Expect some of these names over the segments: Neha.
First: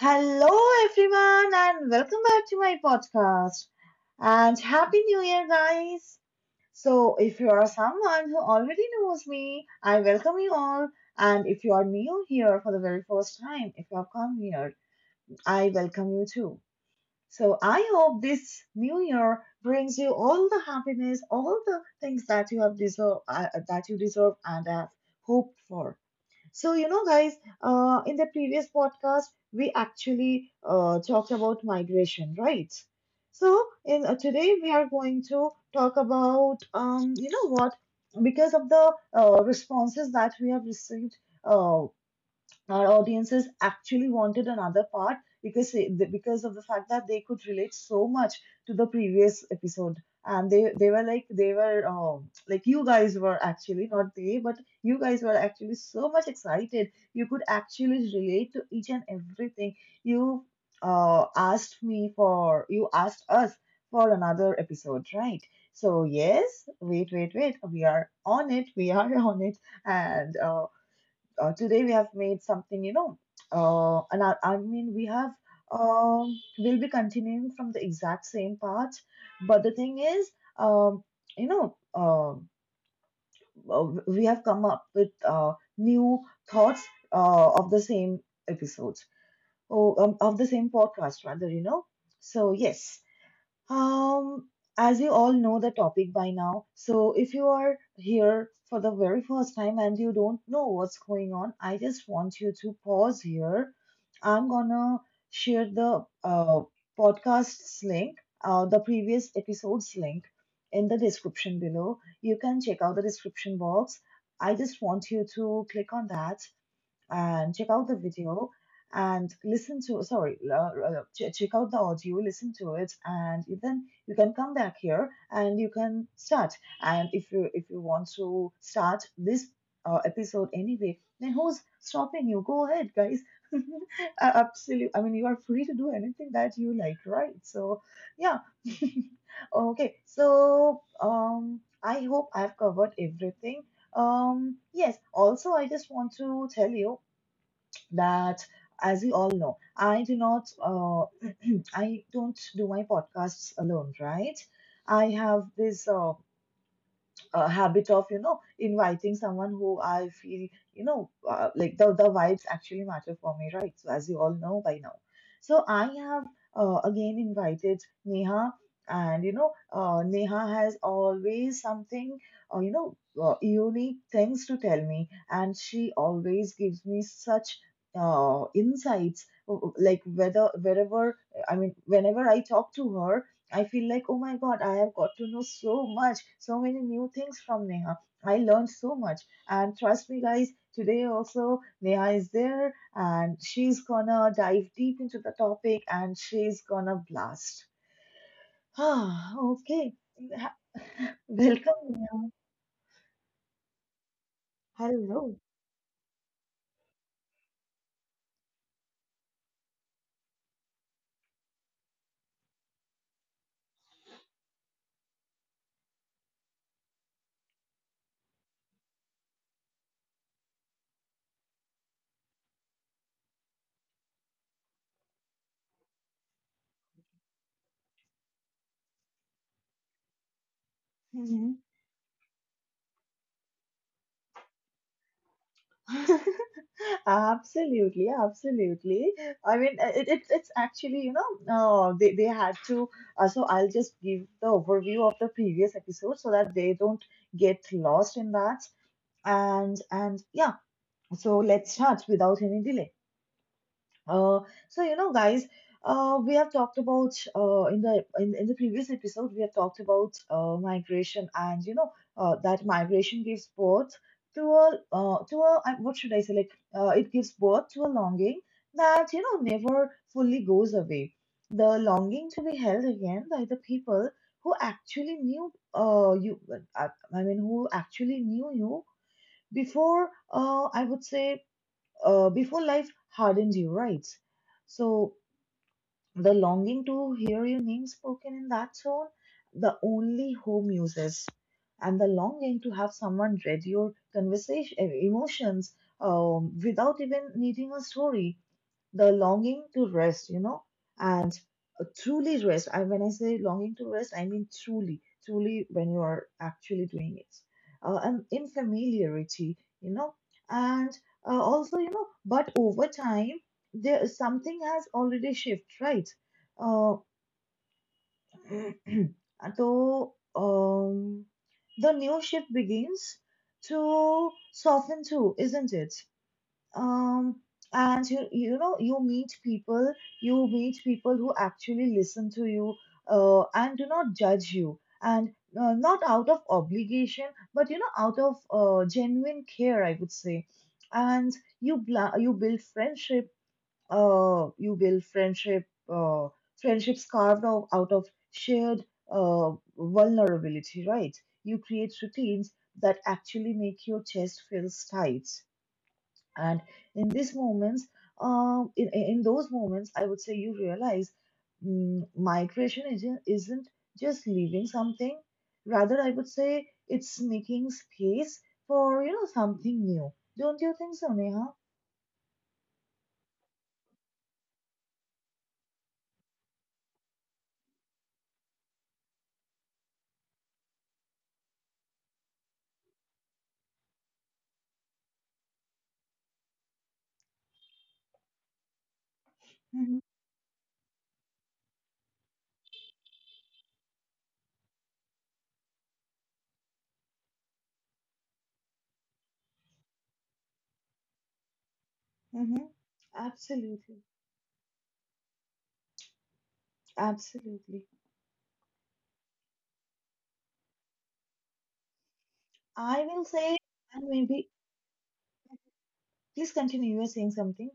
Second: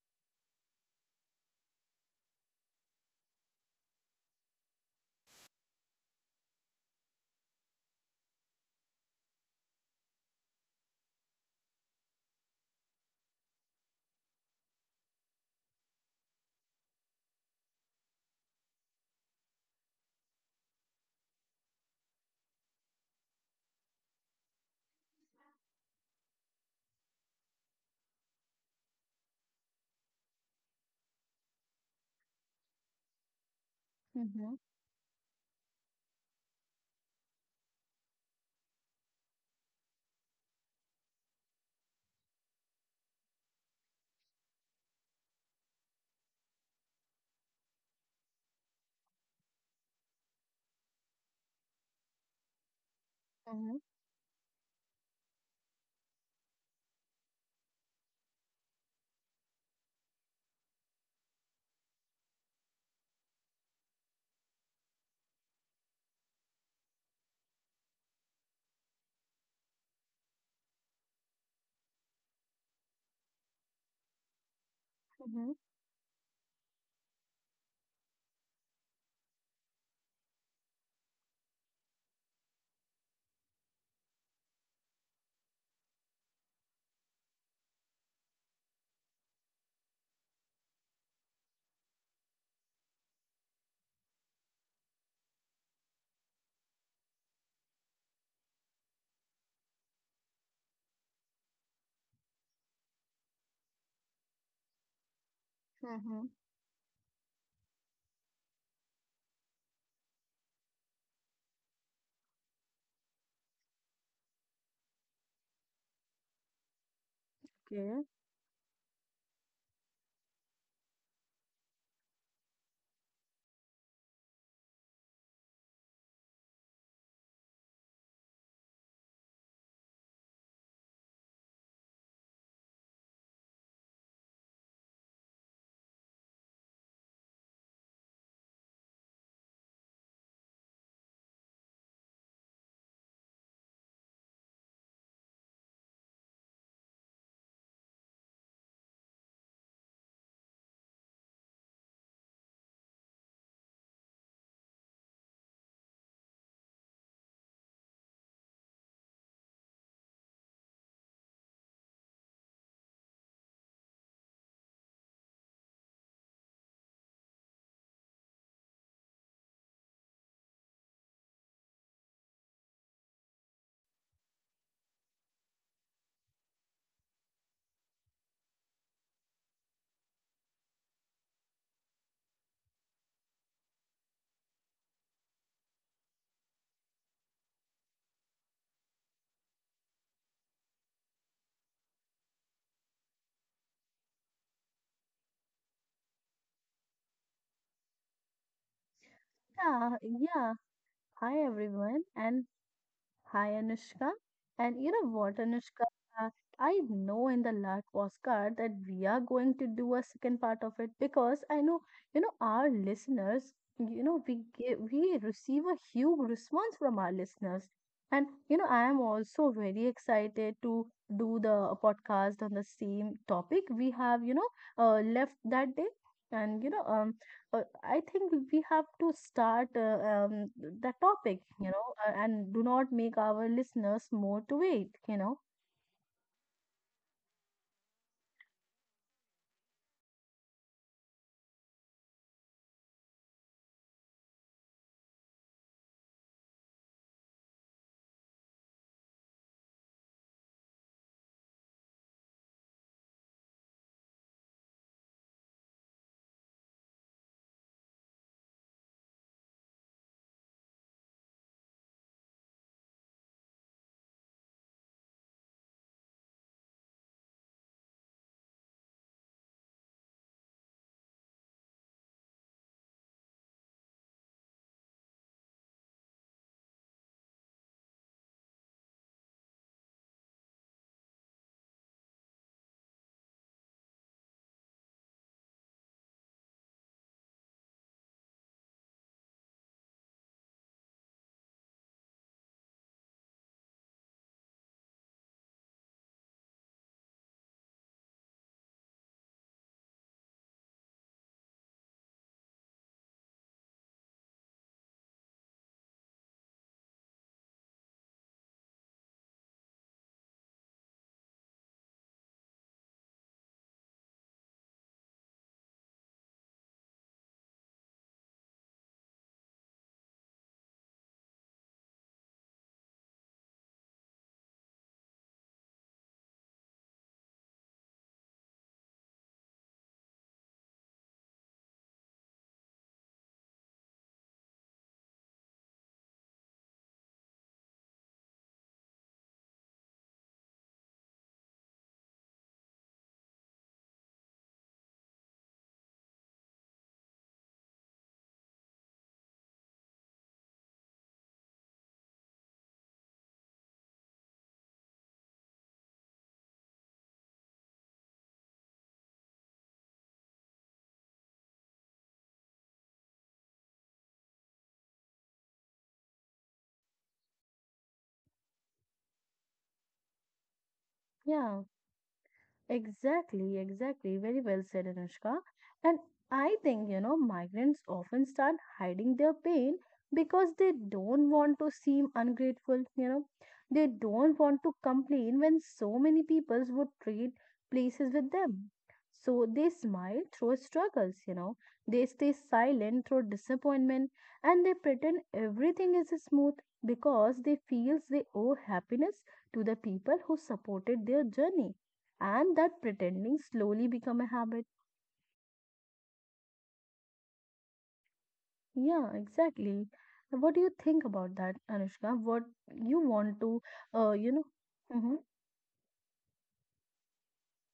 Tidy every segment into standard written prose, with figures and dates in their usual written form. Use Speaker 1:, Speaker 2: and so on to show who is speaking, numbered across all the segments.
Speaker 1: Hello, everyone, and welcome back to my podcast. And Happy New Year, guys! So, if you are someone who already knows me, I welcome you all. And if you are new here for the very first time, if you have come here, I welcome you too. So, I hope this new year brings you all the happiness, all the things that that you deserve and have hoped for. So, you know, guys, in the previous podcast, we actually talked about migration, right? So, in
Speaker 2: Mm-hmm,
Speaker 1: today we are going to talk about, you know what, because of the responses that we have received. Uh, our audiences actually wanted another part because because of the fact that they could relate so much to the previous episode, and they were like, they were, like, you guys were
Speaker 2: mm-hmm,
Speaker 1: actually not they, but you guys were actually so much excited, you could actually relate to each and everything. you you asked us for another episode, right? So yes, wait, wait, wait, we are on it, we are on it. And today we have made something, you know, and we have,
Speaker 2: mm-hmm,
Speaker 1: we'll be continuing from the exact same part. But the thing is, um, you know, um, we have come up with new thoughts of the same episode, or of the same podcast, rather, you know. So, yes. Um, as you all know the topic by now, so if you are here for the very first time and you don't know what's going on, I just want you to pause here. I'm gonna share the
Speaker 2: mm-hmm.
Speaker 1: podcast's link, the previous episode's link in the description below. You can check out the description box. I just want you to click on that and check out the
Speaker 2: Okay.
Speaker 1: video and listen to, sorry, check out the audio, listen to it, and then you can come back here and you can start. And if you want to start this episode anyway, then who's stopping you? Go ahead, guys. Absolutely, I mean, you are free to do anything that you like, right? So yeah. Okay, so I hope I've covered everything. Yes, also I just want to tell you that, as we all know, I do not, I don't do my podcasts alone, right? I have this habit of, you know, inviting someone who I feel, you know, like, the vibes actually matter for me, right? So as you all know by now, so I have again invited Neha, and you know, Neha has always something, uh, you know unique things to tell me, and she always gives me such insights, like whether wherever, I mean, whenever I talk to her, I feel like, oh my God, I have got to know so much, so many new things from Neha. I learned so much. And trust me, guys, today also Neha is there, and she's gonna dive deep into the topic, and she's gonna blast. Ah,
Speaker 2: Yeah,
Speaker 1: okay.
Speaker 2: yeah. Hi
Speaker 1: Welcome,
Speaker 2: everyone,
Speaker 1: Neha.
Speaker 2: and hi Anushka. And you know what,
Speaker 1: Hello.
Speaker 2: Anushka? Uh, I know in the last Oscar that we are going to do a second part of it because I know, you know, our listeners, we receive a huge response from our listeners. And you know, I am also very excited to do the podcast on the same topic we have, you know, left that day. And you know, I think we have to start the topic, you know, and do not make our listeners more to wait, you know.
Speaker 1: Absolutely, absolutely. I mean, it's actually, you know, they had to. So I'll just give the overview of the previous episode so that they don't get lost in that. And yeah, so let's start without any delay. Uh, so you know, guys, we have talked about in the previous episode we have talked about migration, and you know, that migration gives birth to a, what should I say, like, it gives birth to a longing that, you know, never fully goes away. The longing to be held again by the people who actually knew you. I, who actually knew you before. I would say before life hardens you, right? So the longing to hear your name spoken in that tone, the only home uses, and the longing to have someone read your emotions, without even needing a story, the longing to rest, you know, truly rest. I When I say longing to rest, I mean truly, truly, when you are actually doing it, and in familiarity, you know. And also, you know, but over time there something has already shifted, right? Uh, so the new shift begins to soften too, isn't it? um and you know you meet people, you meet people who actually listen to you, and do not judge you, and not out of obligation, but, you know, out of genuine care, I would say. And you bla- you build friendship you build friendship, uh friendships carved out, out of shared uh vulnerability, right? You create routines that actually make your chest feels tight. And in these moments, in those moments, I would say you realize, migration isn't just leaving something. Rather, I would say it's making space for, you know, something new. Don't you think so, Neha?
Speaker 2: Yeah. Exactly, exactly. Very well said, Anushka. And I think, you know, migrants often start hiding their pain because they don't want to seem ungrateful, you know. They don't want to complain when so many peoples would trade places with them. So they
Speaker 1: Mm-hmm.
Speaker 2: smile through struggles, you know. They stay silent through disappointment, and they pretend everything is smooth because they feels they owe happiness to the people who supported their journey, and
Speaker 1: Mm-hmm.
Speaker 2: that pretending slowly
Speaker 1: Absolutely.
Speaker 2: become a habit.
Speaker 1: Absolutely.
Speaker 2: Yeah, exactly. What do you think about that, Anushka? What
Speaker 1: I
Speaker 2: you
Speaker 1: will
Speaker 2: want to
Speaker 1: say, and
Speaker 2: uh, you
Speaker 1: maybe,
Speaker 2: know hmm
Speaker 1: please continue. You are saying something.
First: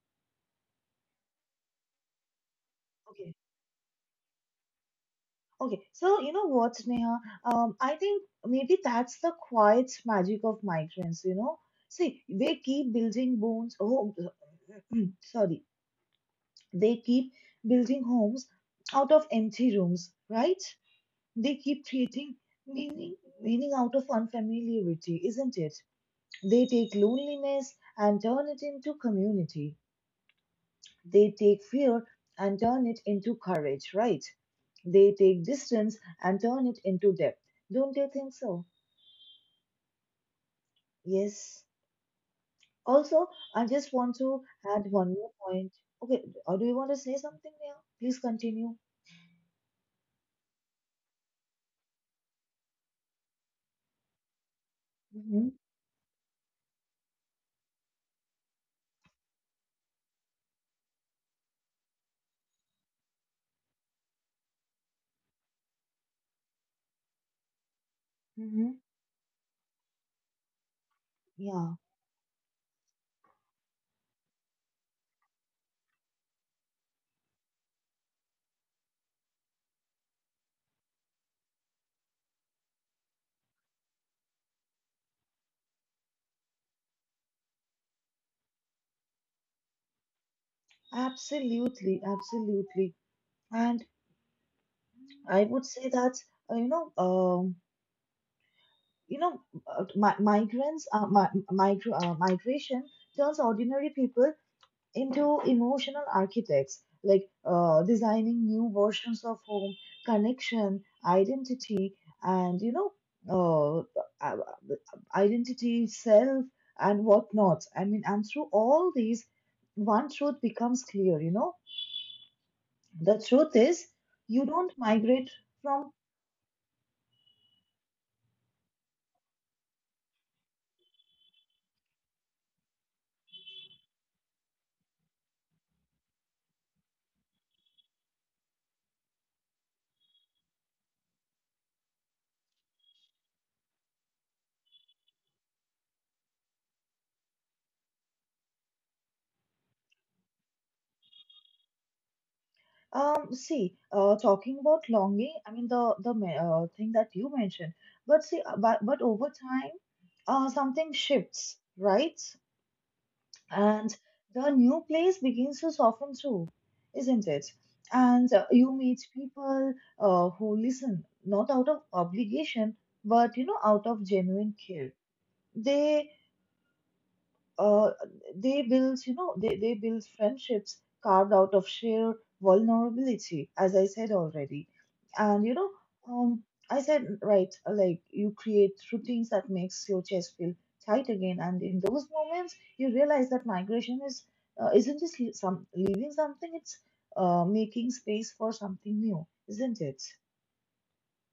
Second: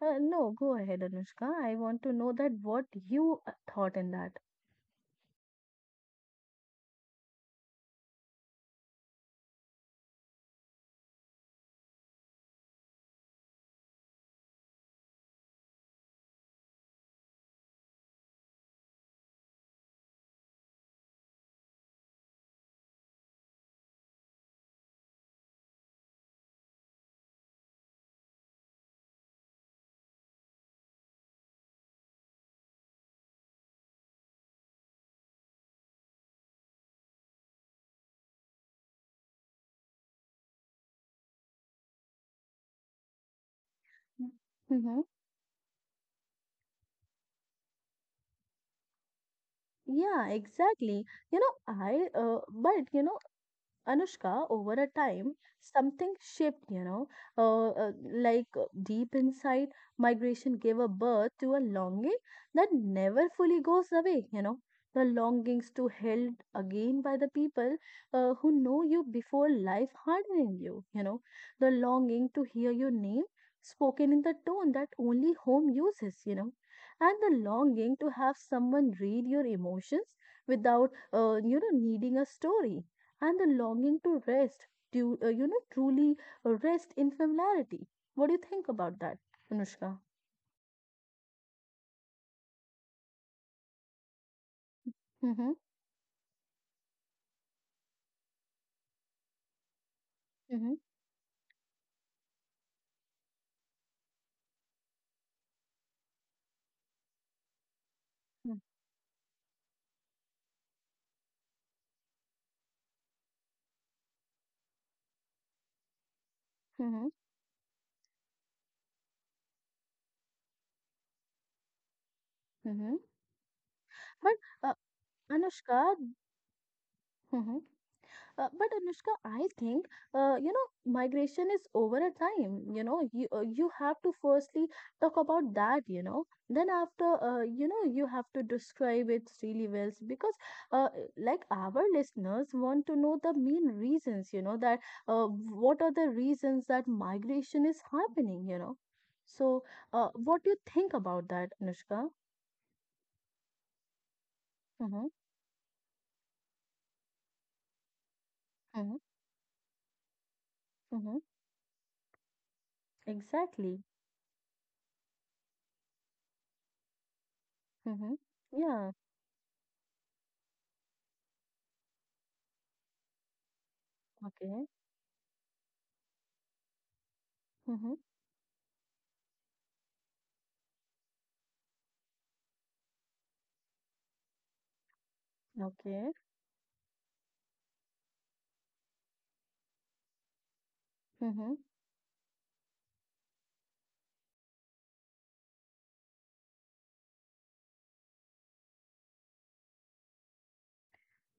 Speaker 2: no, go ahead, Anushka, I want to know that what you
Speaker 1: Okay.
Speaker 2: thought in that.
Speaker 1: Okay, so you know what, Neha? I think maybe that's the quiet magic of migrants, you know? See, they keep building bones, oh, sorry, they keep building homes out of empty rooms, right? They keep creating meaning, meaning out of unfamiliarity, isn't it? They take loneliness and turn it into community. They take fear and turn it into courage, right? They take distance and turn it into depth. Don't you think so? Yes. Also, I just want to add
Speaker 2: Mm-hmm.
Speaker 1: one more point. Okay, or do you want to say something there? Please continue.
Speaker 2: Yeah, exactly. You know, I but you know, Anushka, over a time,
Speaker 1: Mm-hmm.
Speaker 2: something shaped, you know, deep inside, migration gave a birth to a longing that never fully goes away, you know. The longings to held again by the people who
Speaker 1: Mm-hmm.
Speaker 2: know you before life hardening you, you know. The
Speaker 1: Yeah,
Speaker 2: longing to hear your name spoken in the tone that only home uses, you know. And the longing to have someone read your emotions without, you know, needing a story, and the longing to rest, to, you know, truly rest in familiarity. What do you think about that, Anushka?
Speaker 1: absolutely, absolutely. And I
Speaker 2: Mm-hmm,
Speaker 1: would say that, uh, you know, um, you know, mi-
Speaker 2: mm-hmm,
Speaker 1: migrants, mi- migra- migration turns ordinary people into emotional architects, like, designing new versions of home, connection, identity, and, you know, uh, uh, identity, self, and
Speaker 2: mm-hmm,
Speaker 1: whatnot. I mean, and through all these, one truth becomes clear. You know,
Speaker 2: mm-hmm.
Speaker 1: the truth is,
Speaker 2: But
Speaker 1: you don't migrate from.
Speaker 2: Anushka, mhm. But Anushka, I think you know migration is over a time. You know, you have to firstly talk about that. You know, then after, you know, you have to describe it really well because, uh, like our listeners want to know the main reasons. You know that what are the reasons that migration is happening. You know, so what do you think about that, Anushka?
Speaker 1: See, talking about
Speaker 2: Mm-hmm,
Speaker 1: longing, I mean, thing that you mentioned, but see, but
Speaker 2: mm-hmm,
Speaker 1: but over time, something
Speaker 2: mm-hmm.
Speaker 1: shifts, right?
Speaker 2: Exactly.
Speaker 1: And the new place begins to soften too, isn't it?
Speaker 2: Mm-hmm.
Speaker 1: And you
Speaker 2: Yeah.
Speaker 1: meet people who listen, not out of obligation, but, you know, out of genuine
Speaker 2: Okay.
Speaker 1: care. They, uh,
Speaker 2: Mm-hmm.
Speaker 1: they build friendships carved out of sheer vulnerability, as I said already. And, you know,
Speaker 2: Okay.
Speaker 1: um, I said, right, like, you create routines that makes your chest feel tight again.
Speaker 2: Mm-hmm.
Speaker 1: And in those moments, you realize that isn't just some leaving something, it's making space for something new, isn't it?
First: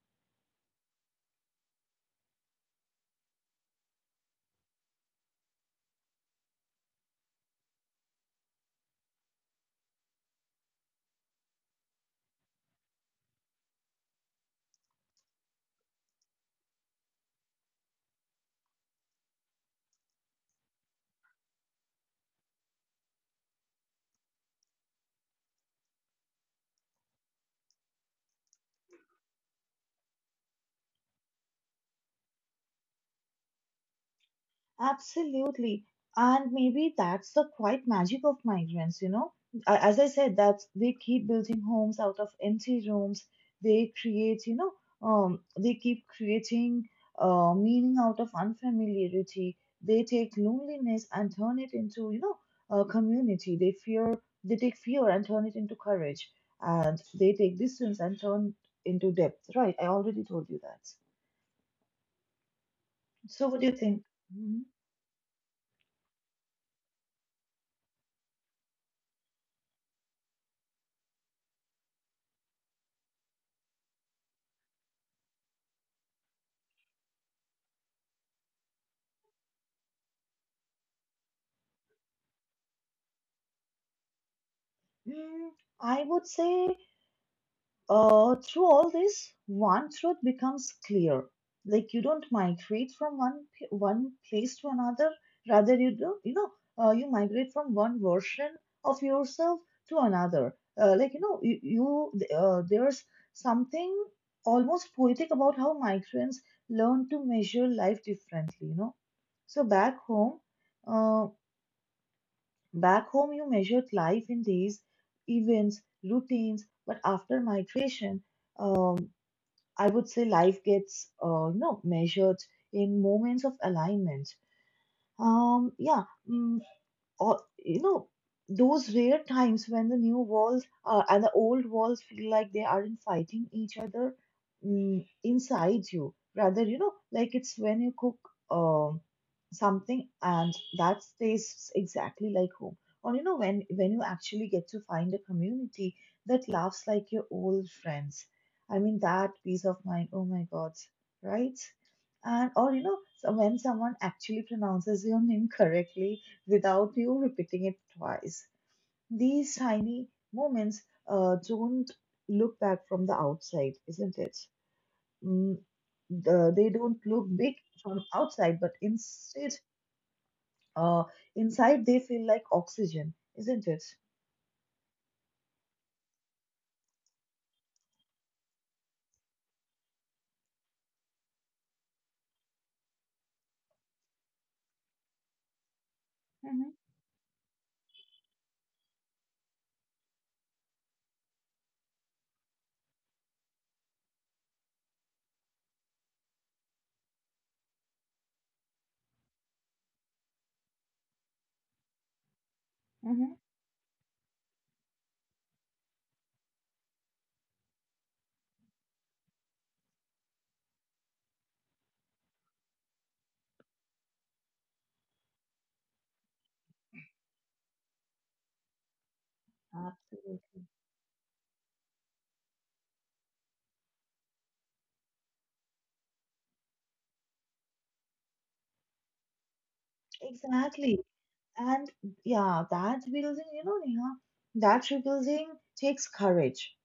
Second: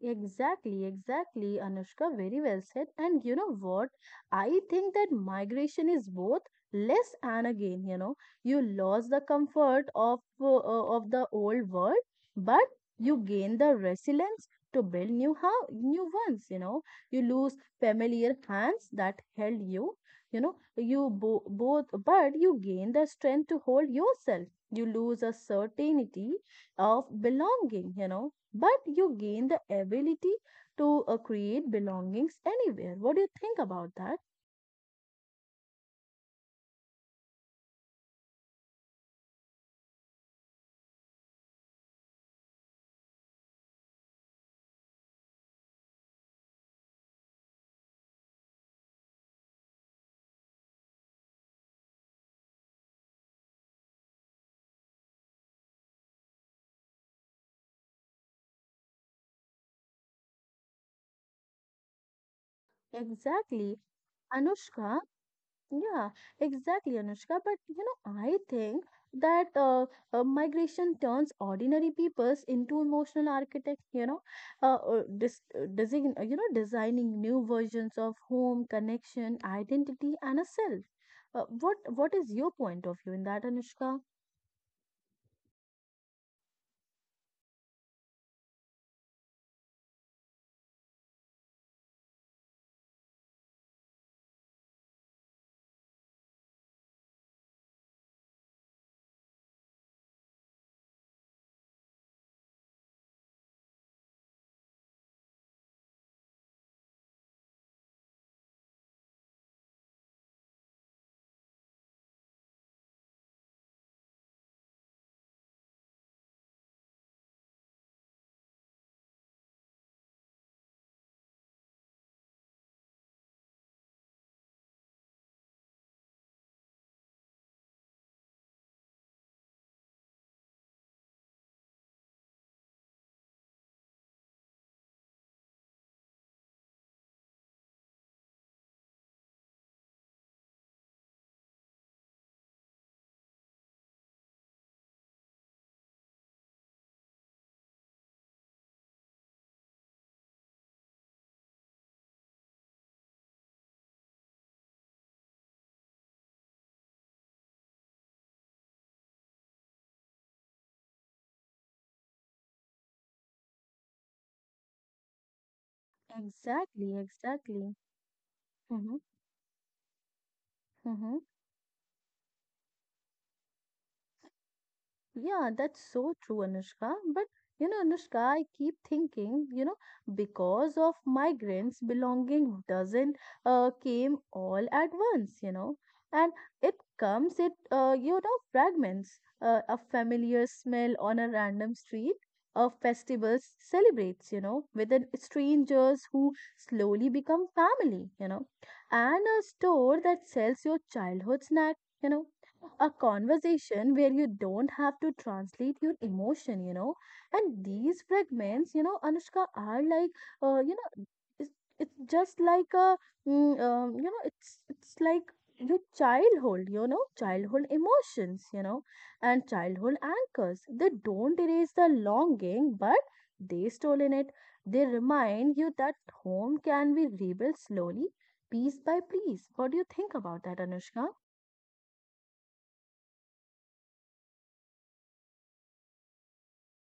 Speaker 2: Exactly, exactly, Anushka. Very well said. And you know what? I think that migration is both less and again. You know, you lost the comfort of the old world, but you gain the resilience to build new house, new ones. You know, you lose familiar hands that held you. You know, both, but you gain the strength to hold yourself. You lose a certainty of belonging. You know, but you gain the ability to create belongings anywhere. What do you think about that?
Speaker 1: Absolutely. And maybe that's the quiet magic of migrants, you know. As I said, that they keep building homes out of empty rooms. They create, you know, they keep creating meaning out of unfamiliarity. They take loneliness and turn it into, you know, a community. They take fear and turn it into courage. And they take distance and turn into depth. Right. I already told you that. So what do you
Speaker 2: Exactly.
Speaker 1: think? Mhm.
Speaker 2: Anushka, yeah, exactly, Anushka. But you know, I think that migration turns ordinary peoples into emotional architects. You know, you know, designing new versions of home, connection, identity, and a self. What is your point of view in that, Anushka?
Speaker 1: Mm, I would say, through all this, one truth becomes clear. Like, you don't migrate from one place to another. Rather, you know, you migrate from one version of yourself to another. Like, you know, you there's something almost poetic about how migrants learn to measure life differently. You know, so uh, back home, you measured life in days, events, routines, but after migration, um, I would say life gets, you know, measured in moments of alignment. Um, yeah, mm, or you know, those rare times when the new walls and the old walls feel like they aren't fighting each other inside you. Rather, you know, like, it's when you cook um something, and that tastes exactly like home. Or you know, when you actually get to find a community that laughs like your old friends, I mean, that peace of mind, oh my God, right? And, or you know, so when someone actually pronounces your name correctly without you repeating it twice. These tiny moments don't look back from the outside, isn't it? Mm, they don't
Speaker 2: Exactly,
Speaker 1: look big
Speaker 2: exactly.
Speaker 1: from outside, but
Speaker 2: Mm-hmm,
Speaker 1: instead, uh,
Speaker 2: mm-hmm.
Speaker 1: inside they feel like oxygen, isn't it?
Speaker 2: Yeah, that's so true, Anushka. But you know, Anushka, I keep thinking, you know, because of migrants, belonging doesn't came all at once, you know, and
Speaker 1: Mm hmm.
Speaker 2: it comes it you know fragments, a familiar smell on a random street, a festival celebrates, you know, with an strangers who slowly become family, you know, and a store that sells your childhood snack, you know, a
Speaker 1: Mm
Speaker 2: conversation where you don't have to translate your emotion, you know. And these fragments, you know, Anushka, are like, you know, it's, it's just like a, you know, it's like your childhood, you know, childhood emotions, you know, and
Speaker 1: hmm.
Speaker 2: childhood anchors.
Speaker 1: Absolutely.
Speaker 2: They don't erase the longing, but they stolen it. They remind you that home can be rebuilt slowly, piece by piece. What do you think about that,
Speaker 1: Exactly.
Speaker 2: Anushka?
Speaker 1: And yeah, that building, you know, Neha, that rebuilding takes courage.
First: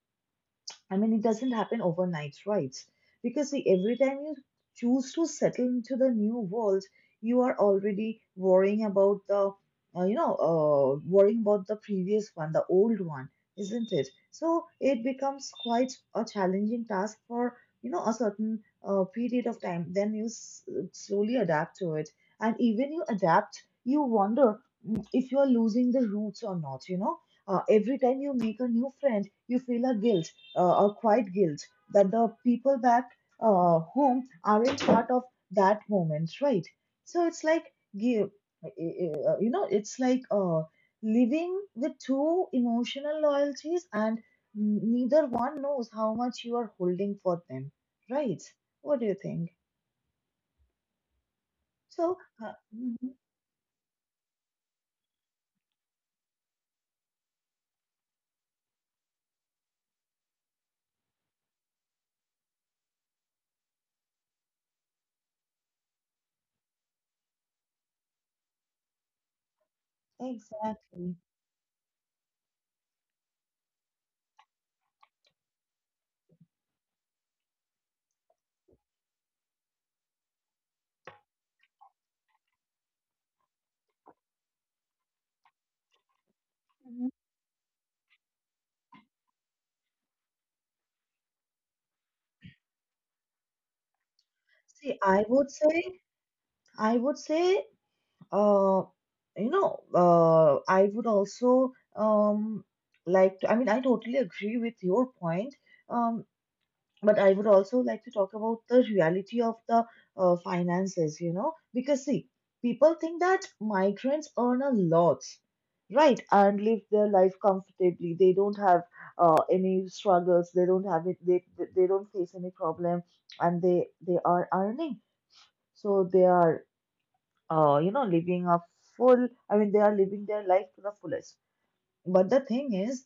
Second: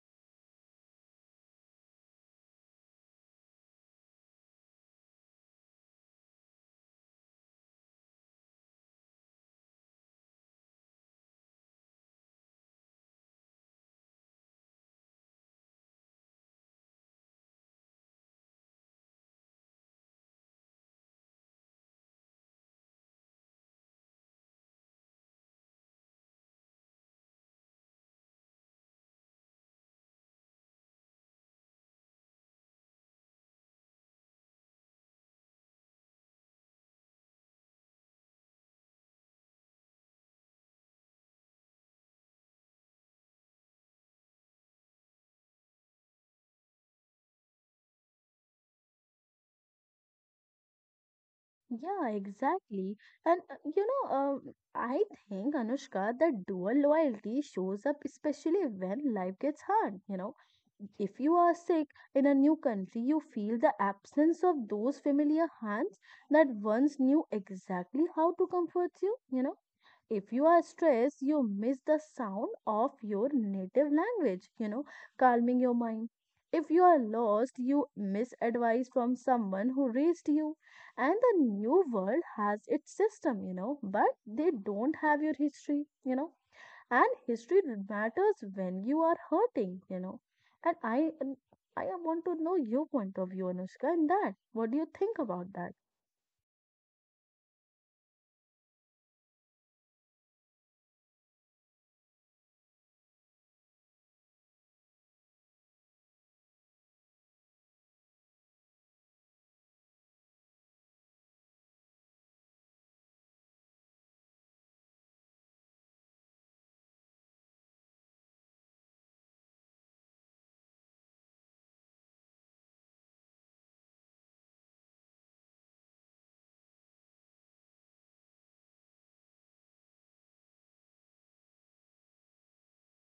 Speaker 1: I mean, it doesn't happen overnight, right? Because see, every time you choose to settle into the new world, you are already worrying about the previous one, the old one, isn't it? So it becomes quite a challenging task for a certain period of time. Then you slowly adapt to it. And even you adapt, you wonder if you are losing the roots or not, you know? Every time you make a new friend, you feel a guilt or quiet guilt that the people back home aren't part of that moment, right? So it's like give, you know, it's like living with two emotional loyalties, and neither one knows how much you are holding for them, right? What do you think?
Speaker 2: Yeah,
Speaker 1: So,
Speaker 2: exactly.
Speaker 1: mhm,
Speaker 2: And you know, I think Anushka, that dual loyalty shows up especially when life gets hard. You know, if you are sick in a new country, you feel the absence of those familiar hands that once knew exactly how to comfort you. You know, if you are
Speaker 1: exactly.
Speaker 2: stressed, you miss the sound of your native language, you know, calming your mind. If you are lost, you miss advice from someone who raised you, and the new world has its system, you know, but they don't have your history, you know, and
Speaker 1: Mhm.
Speaker 2: history matters when you are hurting, you know, and I want to know your point of view, Anushka, in that. What do you
Speaker 1: See,
Speaker 2: think
Speaker 1: I
Speaker 2: about
Speaker 1: would
Speaker 2: that?
Speaker 1: say, I would say Uh, I would also like to, I mean, I totally agree with your point, um, but I would also like to talk about the reality of the finances, you know, because see, people think that migrants earn a lot, right, and live their life comfortably. They don't have any struggles, they don't have it, they don't face any problem, and they are earning. So they are living I mean, they are living their life to the fullest. But the thing is,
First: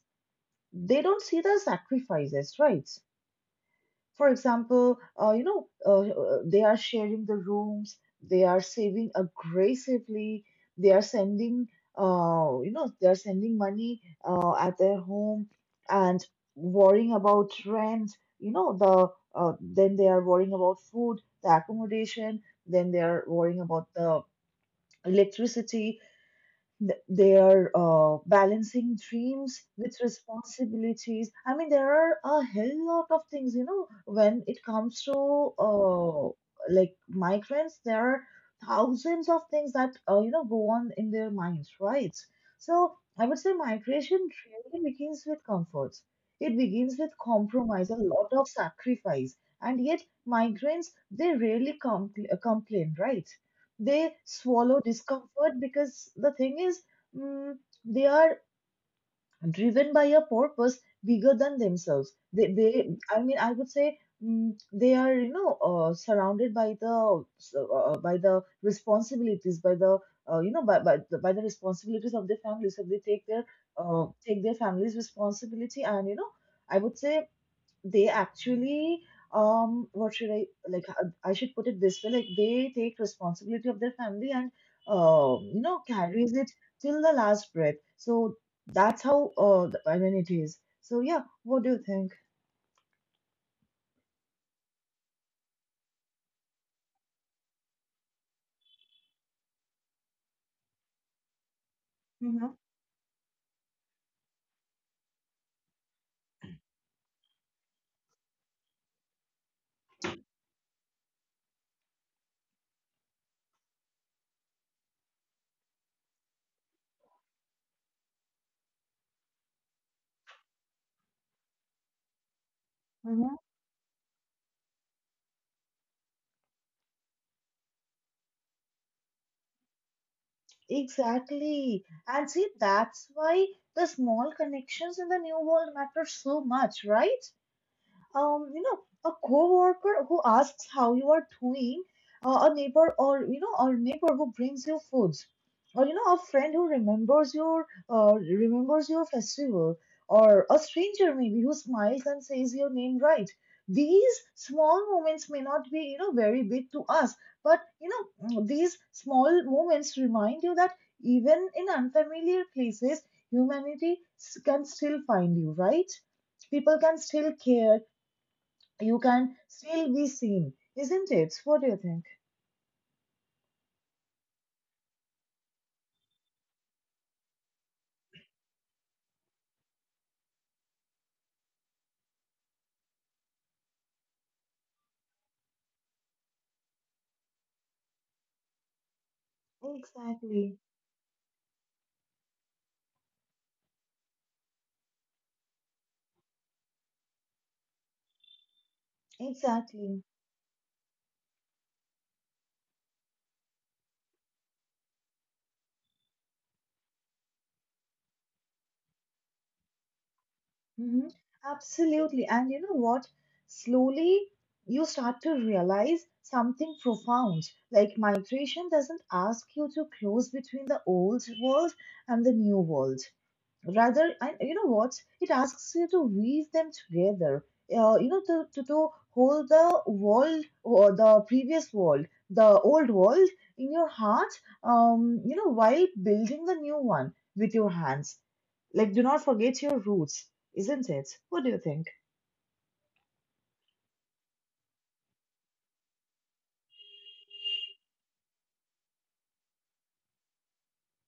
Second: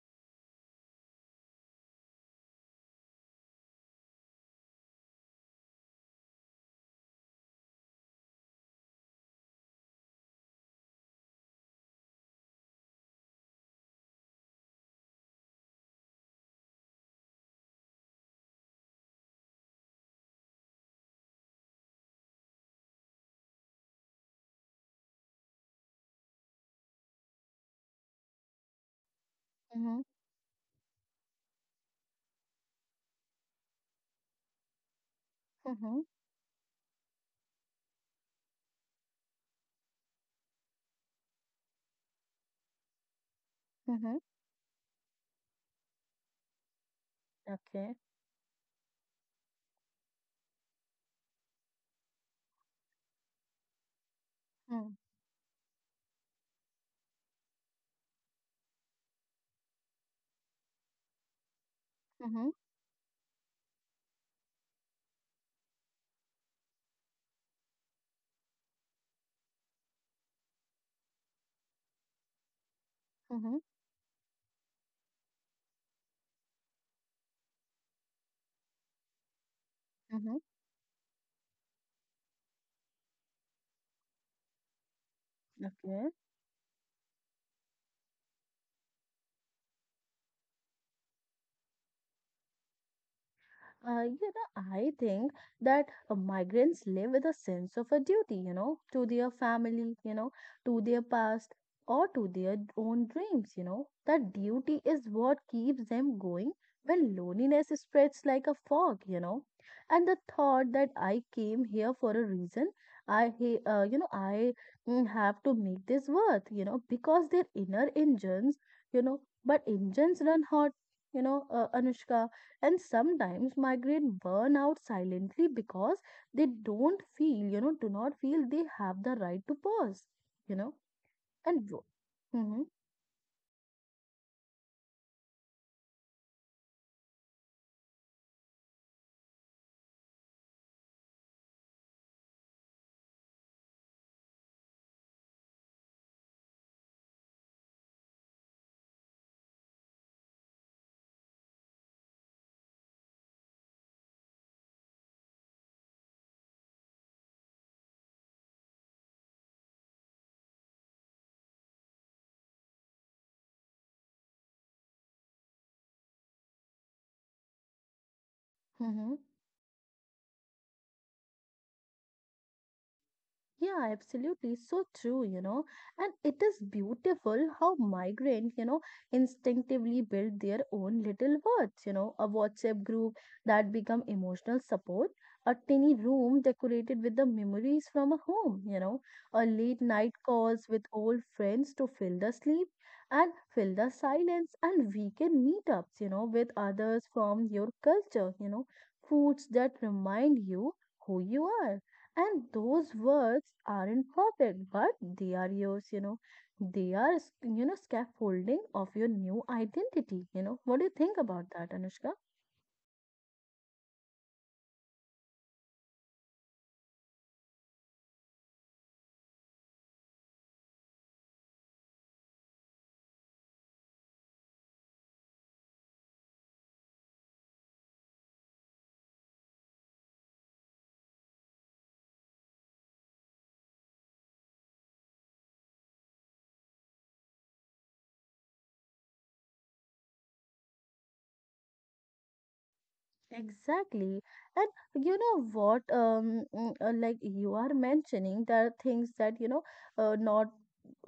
Speaker 1: they don't see the sacrifices, right? For example, they are sharing the rooms, they are saving aggressively, they are sending, they are sending money at their home, and worrying about rent, you know, the then they are worrying about food, the accommodation, then they are worrying about the electricity. They are balancing dreams with
Speaker 2: Mm-hmm.
Speaker 1: responsibilities. I mean, there are a hell lot of things, you know, when it comes to
Speaker 2: Mm-hmm.
Speaker 1: like, migrants, there are thousands of things that go on in their minds, right? So I would say
Speaker 2: Mm-hmm.
Speaker 1: migration really begins with comfort. It begins with compromise, a
Speaker 2: Okay.
Speaker 1: lot of sacrifice. And yet, migrants, they rarely complain, right? They swallow
Speaker 2: Mm-hmm.
Speaker 1: discomfort because the thing is, mm, they are driven by a purpose bigger than themselves. They I mean, I would say, they are, surrounded by the responsibilities, by the you know by the responsibilities of their families. So they take their
Speaker 2: Mm-hmm.
Speaker 1: uh, take their family's responsibility, and, you know, I would say they actually, what should
Speaker 2: Mm-hmm.
Speaker 1: I like I should put it this way, like, they take responsibility of their family and
Speaker 2: Okay.
Speaker 1: carries it till the last breath. So that's how, I mean, it is. So, yeah, what do you think?
Speaker 2: You know, I think that migrants live with a sense of a duty, you know, to their family, you know, to their past, or to
Speaker 1: Mm-hmm.
Speaker 2: their own dreams, you know. That duty is what keeps them going when loneliness spreads like a fog, you know. And the thought that I came here for a reason, you know, I have to make this worth, you know, because their inner engines, you know, but engines run hot, you know, Anushka, and
Speaker 1: Mm-hmm.
Speaker 2: sometimes migrant burn out silently because they don't feel you know do not feel they have the right to pause, you know, and grow.
Speaker 1: Exactly. And see,
Speaker 2: Mm-hmm.
Speaker 1: that's why the small connections in the new world matter so much, right? um, you know, a coworker who asks how you are doing, a neighbor who brings you foods, or, you know, a friend who remembers your festival, or a stranger maybe who smiles and says your name, right. These small moments may not be, very big to us, but these small moments remind you that even in unfamiliar places, humanity can still find you, right? People can still care, you
Speaker 2: mm-hmm.
Speaker 1: can still be seen, isn't it? What do you think?
Speaker 2: Yeah, absolutely. So true, you know. And it is beautiful how migrant, you know, instinctively build their own little words, you know, a WhatsApp group that become emotional support, a tiny room decorated with the memories from a home, you know, a late night
Speaker 1: Exactly,
Speaker 2: calls with old friends to fill the sleep and fill the silence, and weekend meetups, you know, with others from your culture, you know, foods that
Speaker 1: exactly.
Speaker 2: remind you who you are, and those words aren't perfect, but they are yours, you know. They are, you know, scaffolding of your new identity. You know, what do you
Speaker 1: Hmm.
Speaker 2: think about that, Anushka?
Speaker 1: Absolutely. And you know what? Slowly, you start to realize something profound. Like, migration doesn't ask you to close between the old world and the new world. Rather, and you know what, it asks you to weave them together, to hold the world, or the previous world, the old world, in your heart, while building the new one with your hands, like, do not forget your roots, isn't it, what do you think?
Speaker 2: Exactly. And you know what, like you are mentioning, there are things that, you know, not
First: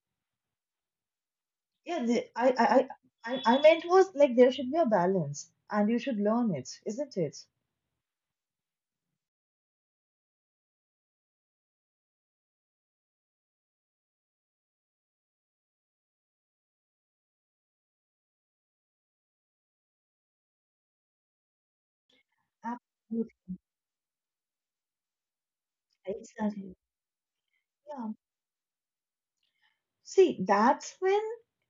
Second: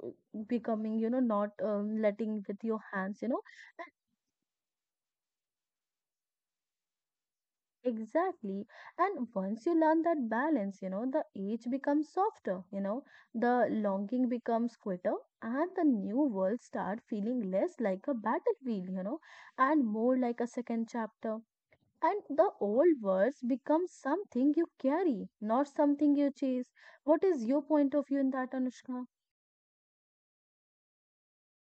Speaker 2: uh, becoming, you know, not
Speaker 1: Yeah, the,
Speaker 2: letting with your hands, you know.
Speaker 1: I meant was, like, there should be a balance and you should learn it, isn't it?
Speaker 2: Exactly. And once you learn that balance, you know, the age becomes softer, you know, the longing becomes quitter, and the new world start feeling less like a battlefield, you know, and more like a second chapter. And the old words
Speaker 1: Absolutely.
Speaker 2: become something you carry, not something you chase.
Speaker 1: Exactly.
Speaker 2: What is your point of
Speaker 1: Yeah.
Speaker 2: view in that, Anushka?
Speaker 1: See, that's when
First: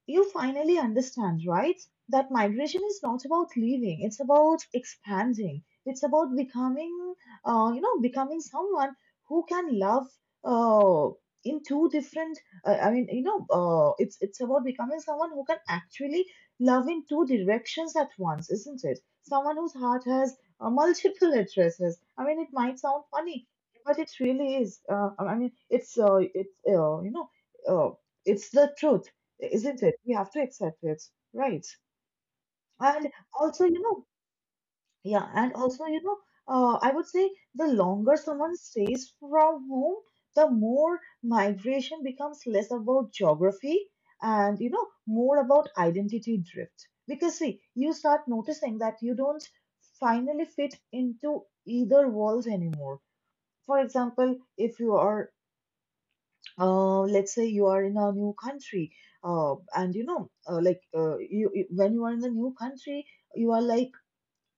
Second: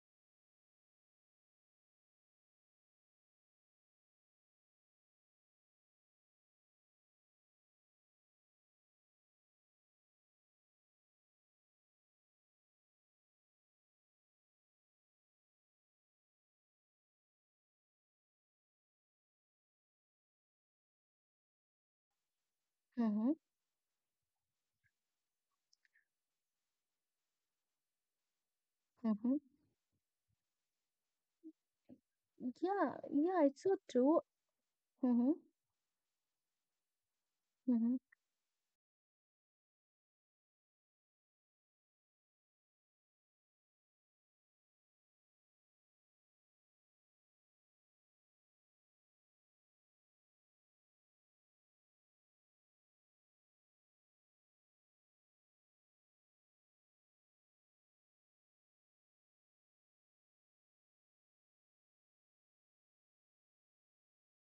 Speaker 1: you finally understand, right? That migration is not about leaving, it's about expanding. It's about becoming, becoming someone who can love uh, in two different, I mean, it's about becoming someone who can actually love in two directions at once, isn't it? Someone whose heart has multiple addresses. I mean, it might sound
Speaker 2: Mm-hmm,
Speaker 1: funny, but it really is. I mean, uh, it's the truth,
Speaker 2: mm-hmm.
Speaker 1: isn't it? We have to accept it, right?
Speaker 2: Yeah,
Speaker 1: And
Speaker 2: yeah, it's
Speaker 1: also,
Speaker 2: so
Speaker 1: you know,
Speaker 2: true.
Speaker 1: yeah,
Speaker 2: Mm-hmm,
Speaker 1: and also, you know, I would say the
Speaker 2: mm-hmm.
Speaker 1: longer someone stays from home, the more migration becomes less about geography and, more about identity drift. Because, see, you start noticing that you don't finally fit into either world anymore. For example, if you are let's say you are in a new country, and you know like when you are in a new country, you are like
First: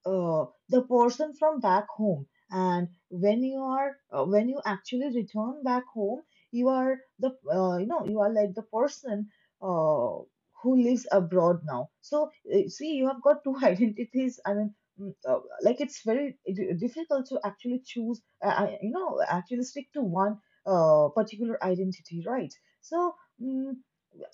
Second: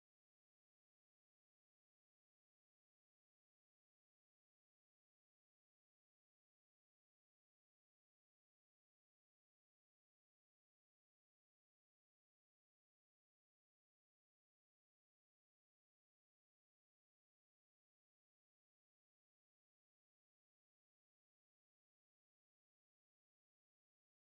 Speaker 1: the person from back home, and when you actually return back home, you are like the person uh, who lives abroad now. So, see, you have got two identities. I mean, like, it's very difficult to actually choose, actually stick to one particular identity, right? So, mm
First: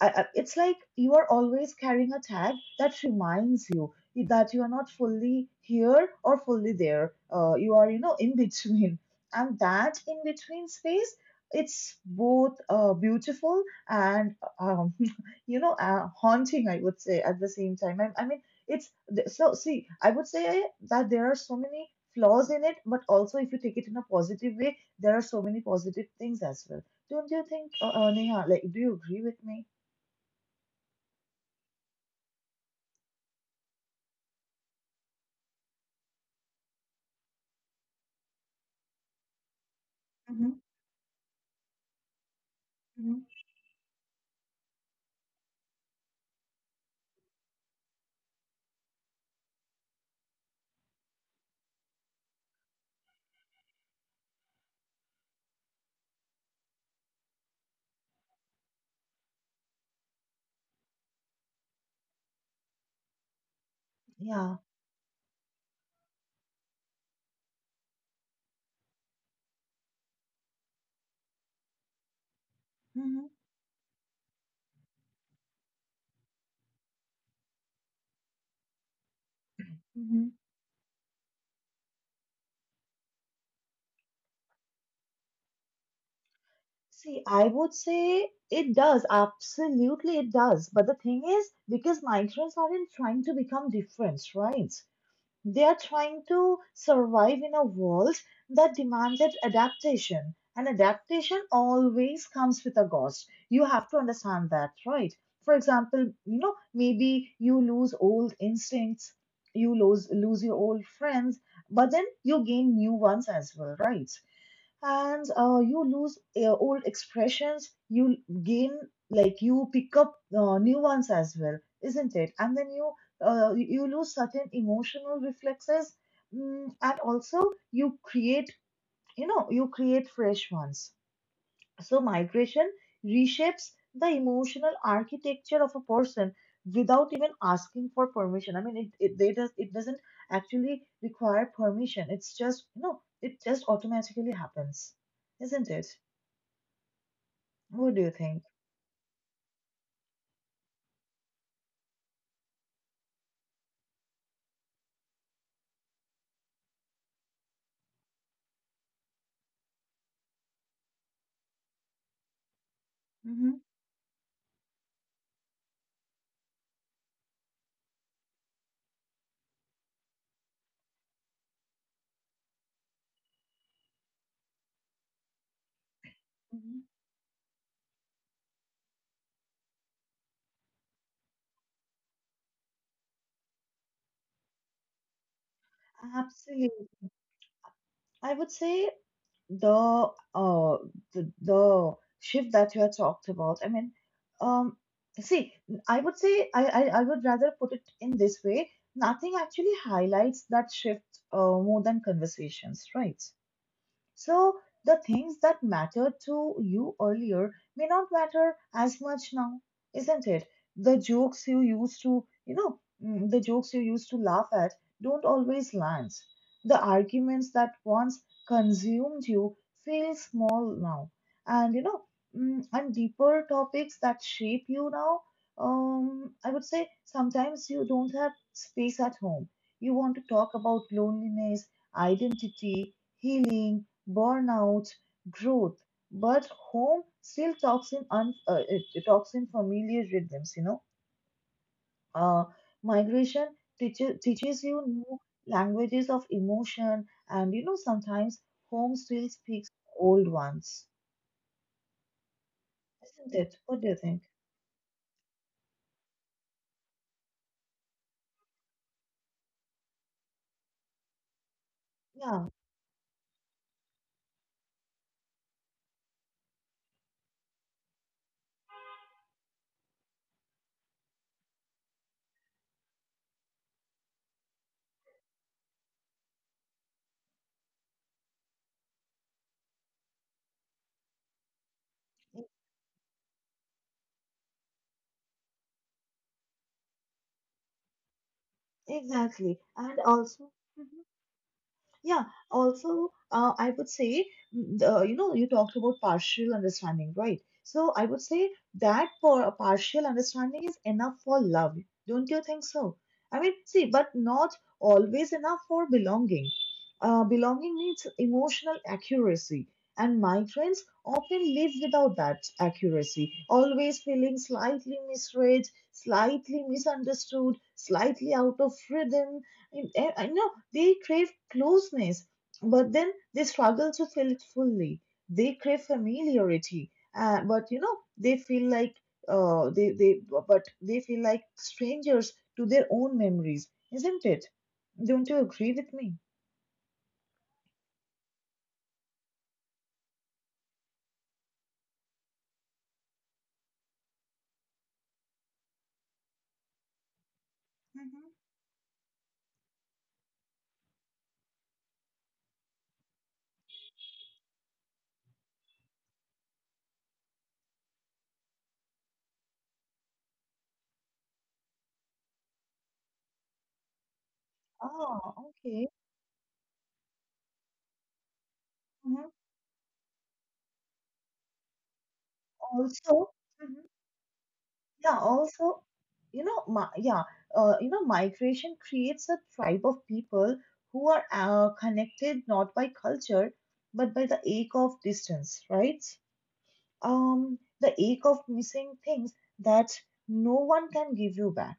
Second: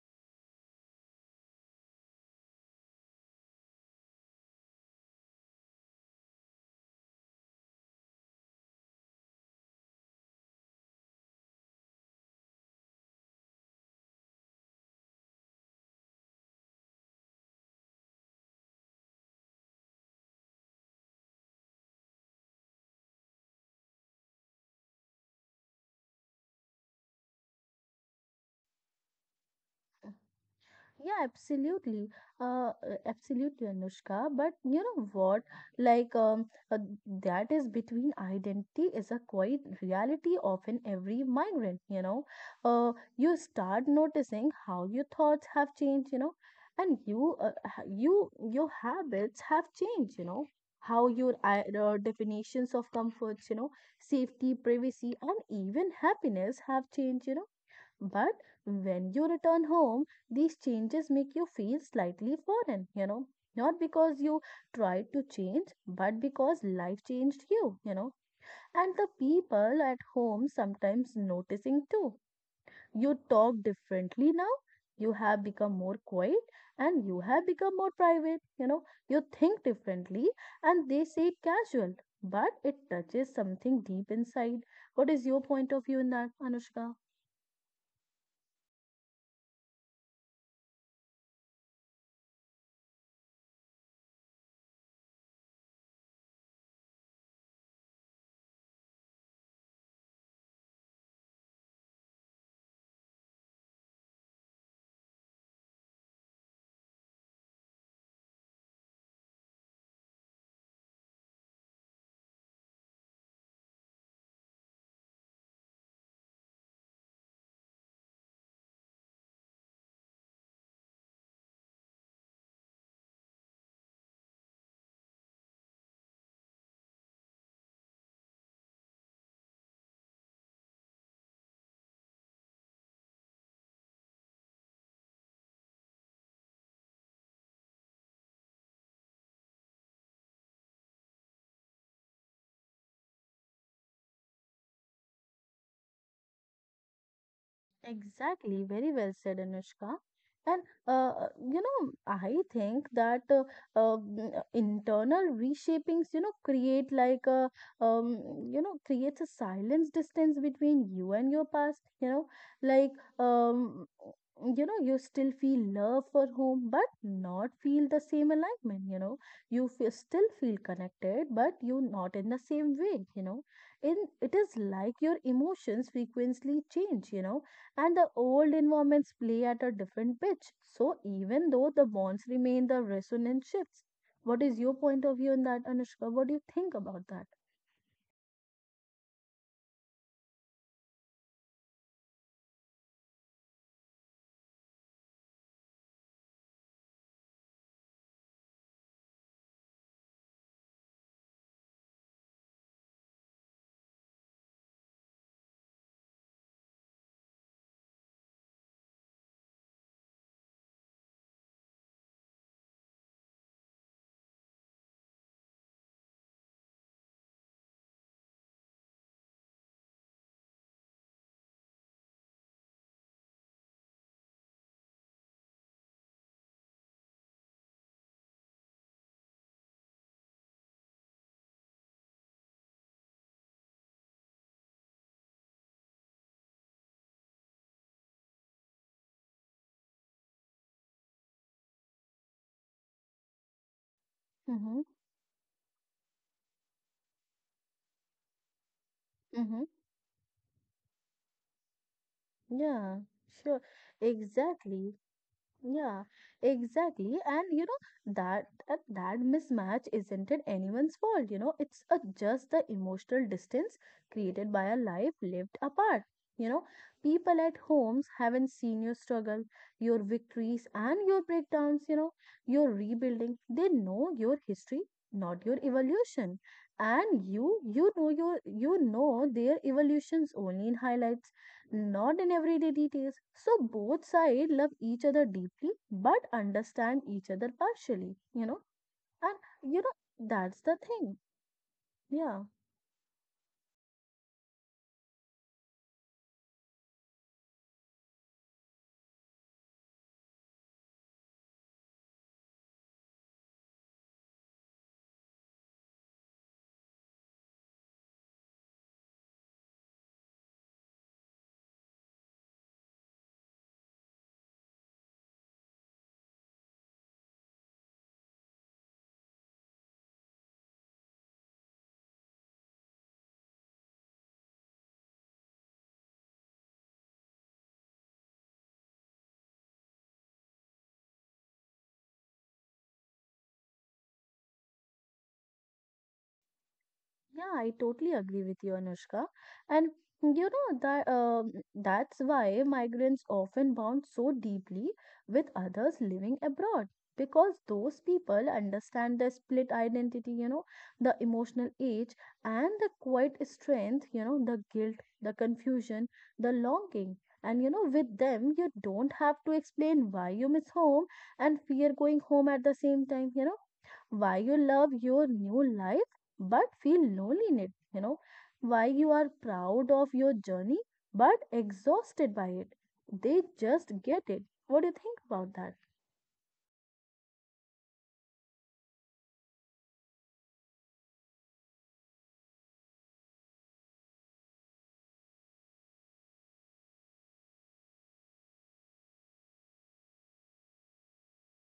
Speaker 1: it's like you are always carrying a tag that reminds you that you are not fully here or fully there. You are, in between. And that in between space, it's both beautiful and, haunting, I would say, at the same time. I mean, it's, so, see, I would say that there are so many flaws in it, but also if you take it in a positive way, there are so many positive things as well. Don't you think, Neha, like, do you agree with me?
Speaker 2: Yeah, absolutely. Uh, Absolutely, Anushka. But you know what? Like, that is between identity is a quite reality
Speaker 1: Mhm,
Speaker 2: of an every migrant, you know.
Speaker 1: mhm.
Speaker 2: You start noticing how your thoughts have changed, you know, and you, your habits have changed, you know, how your definitions of comforts, you know, safety, privacy, and even happiness have changed, you know, but when you return home, these changes make you feel slightly foreign, you know, not because you
Speaker 1: Yeah.
Speaker 2: tried to change, but because life changed you, you know, and the people at home sometimes noticing too. You
Speaker 1: Mhm,
Speaker 2: talk differently now, you have become more quiet, and you have become more private, you know, you think differently,
Speaker 1: mhm.
Speaker 2: and they say casual, but it touches something deep inside. What is your point of view in that, Anushka?
Speaker 1: See, I would say it does. Absolutely, it does. But the thing is, because Nigerians aren't trying to become different, right? They are trying to survive in a world that demanded adaptation. And adaptation always comes with a cost. You have to understand that, right? For example, you know, maybe you lose old instincts, you lose your old friends, but then you gain new ones as well, right? And you lose old expressions, you gain, like, you pick up new ones as well, isn't it? And then you lose certain emotional reflexes, and also you create you create fresh ones. So, migration reshapes the emotional architecture of a person without even asking for permission. I mean, it doesn't actually require permission. It's just, you know, it just automatically happens, isn't it? What do you think?
Speaker 2: Exactly, very well said, Anushka. And uh, you know, I think that internal reshapings, you know, create like a um, you know, creates a silence distance between you and your past. You know, like
Speaker 1: Hmm.
Speaker 2: um, you know, you still feel love for home, but not feel the same alignment. You know, still feel connected, but you not in the same way. You know, in it is like your emotions frequently
Speaker 1: Hmm.
Speaker 2: change. You know, and the old environments play at a different pitch. So even though the bonds remain, the resonance shifts. What is your point of view on that, Anushka? What do you think
Speaker 1: Absolutely.
Speaker 2: about that?
Speaker 1: I would say the uh the shift that you had talked about, I mean, um see, I would say, I would rather put it in this way. Nothing actually highlights that shift more than conversations, right? So the things that mattered to you earlier may not matter as much now, isn't it? The jokes you used to, laugh at don't always land. The arguments that once consumed you feel small now. And you know, and deeper topics that shape you now, I would say sometimes you don't have space at home. You want to talk about loneliness, identity, healing, burnout, growth. But home still talks in un, it, it talks in familiar rhythms, you know. Uh, Migration teaches you
Speaker 2: Mm-hmm.
Speaker 1: new languages of emotion, and you know sometimes home still
Speaker 2: Mm-hmm.
Speaker 1: speaks old ones,
Speaker 2: Yeah,
Speaker 1: isn't it?
Speaker 2: sure.
Speaker 1: What do you think?
Speaker 2: Exactly. Yeah, exactly. And you know that, mismatch isn't it anyone's fault, you know, it's a,
Speaker 1: Yeah,
Speaker 2: just the emotional distance created by a life lived apart. You know, people at homes haven't seen your struggle, your victories and your breakdowns, you know, your rebuilding. They know your history, not your evolution. And you know your you know their evolutions only in highlights, not in
Speaker 1: e-
Speaker 2: everyday details. So both sides love each other deeply but understand each other partially, you know. And
Speaker 1: exactly.
Speaker 2: you know,
Speaker 1: And also.
Speaker 2: that's the thing.
Speaker 1: Yeah,
Speaker 2: Yeah.
Speaker 1: also, I would say, you talked about partial understanding, right? So I would say that for a partial understanding is enough for love. Don't you think so? I mean, see, but not always enough for belonging. Belonging needs emotional accuracy, and migrants often live without that accuracy, always feeling slightly misread, slightly misunderstood, slightly out of rhythm. I know. They crave closeness, but then they struggle to feel it fully. They crave familiarity, but you know they feel like uh, they they strangers to their own memories, isn't it? Don't you agree with me?
Speaker 2: Yeah, I totally agree with you, Anushka. And you know that's why migrants often bond so deeply with others living abroad because those
Speaker 1: Hmm.
Speaker 2: people understand the split identity, you know, the emotional age and the quiet strength, you know, the guilt, the confusion, the longing. And you know, with them, you don't have to explain why you miss home and fear going home at the same time, you know, why you love
Speaker 1: Ah,
Speaker 2: your new
Speaker 1: okay.
Speaker 2: life but feel lonely in it, you know, why you
Speaker 1: Mhm.
Speaker 2: are proud of your journey but exhausted by it.
Speaker 1: Also,
Speaker 2: They just get it. What do you
Speaker 1: yeah,
Speaker 2: think about that?
Speaker 1: also, you know, you know, migration creates a tribe of people who are connected not by culture, but by the ache of distance, right? The ache of missing things that no one can give you back,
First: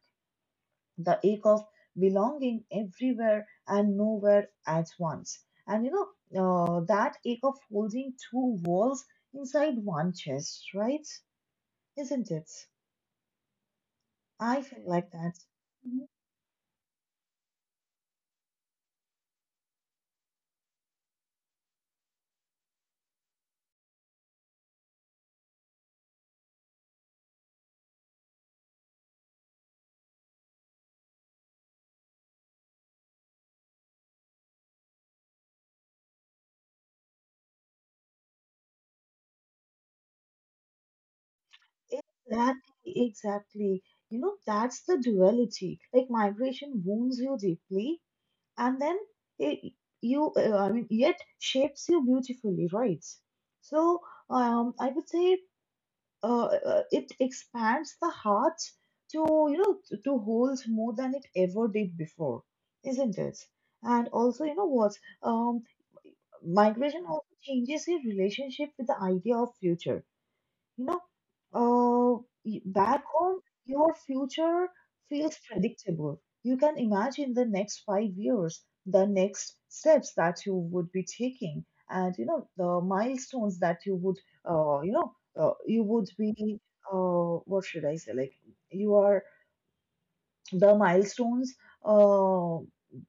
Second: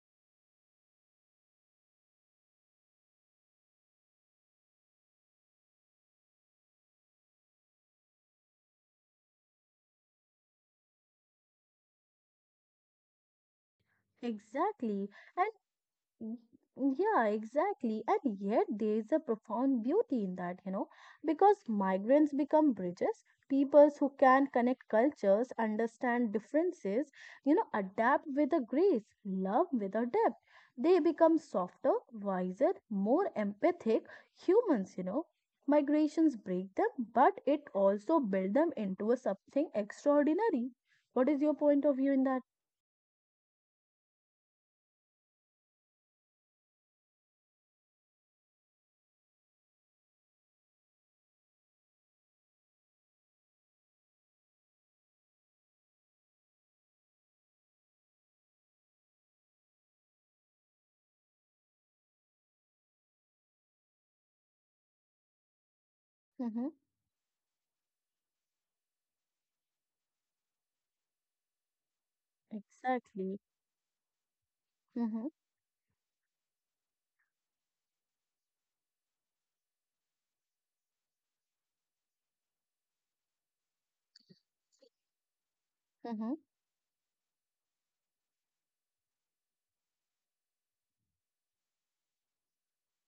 Speaker 1: the ache of belonging everywhere and nowhere at once. And that ache of holding two walls inside one chest, right? Isn't it? I feel like
Speaker 2: Exactly.
Speaker 1: that. Mm-hmm.
Speaker 2: Y- Yeah, exactly. And yet there is a profound beauty in that, you know, because migrants become bridges, peoples who can connect cultures, understand differences, you know, adapt with a grace, love with a depth. They become softer, wiser, more empathic humans, you know. Migrations break them, but it also build them into a something extraordinary. What is your point of view in that?
Speaker 1: Exactly, exactly. That's the duality. Like migration wounds you deeply, and then it you I mean, yet shapes you beautifully, right? So, I would say, it expands the heart to hold more than it ever did before, isn't it? And also, you know what? Um,
Speaker 2: Mm-hmm.
Speaker 1: Migration also changes your relationship with the idea of future. you know, Back home,
Speaker 2: Exactly.
Speaker 1: your future
Speaker 2: Mm-hmm.
Speaker 1: feels predictable. You can imagine the next 5 years, the next steps that you would be taking, and the milestones that you would, you know, you would
Speaker 2: Mm-hmm.
Speaker 1: be, what should I say? Like you are the milestones, uh,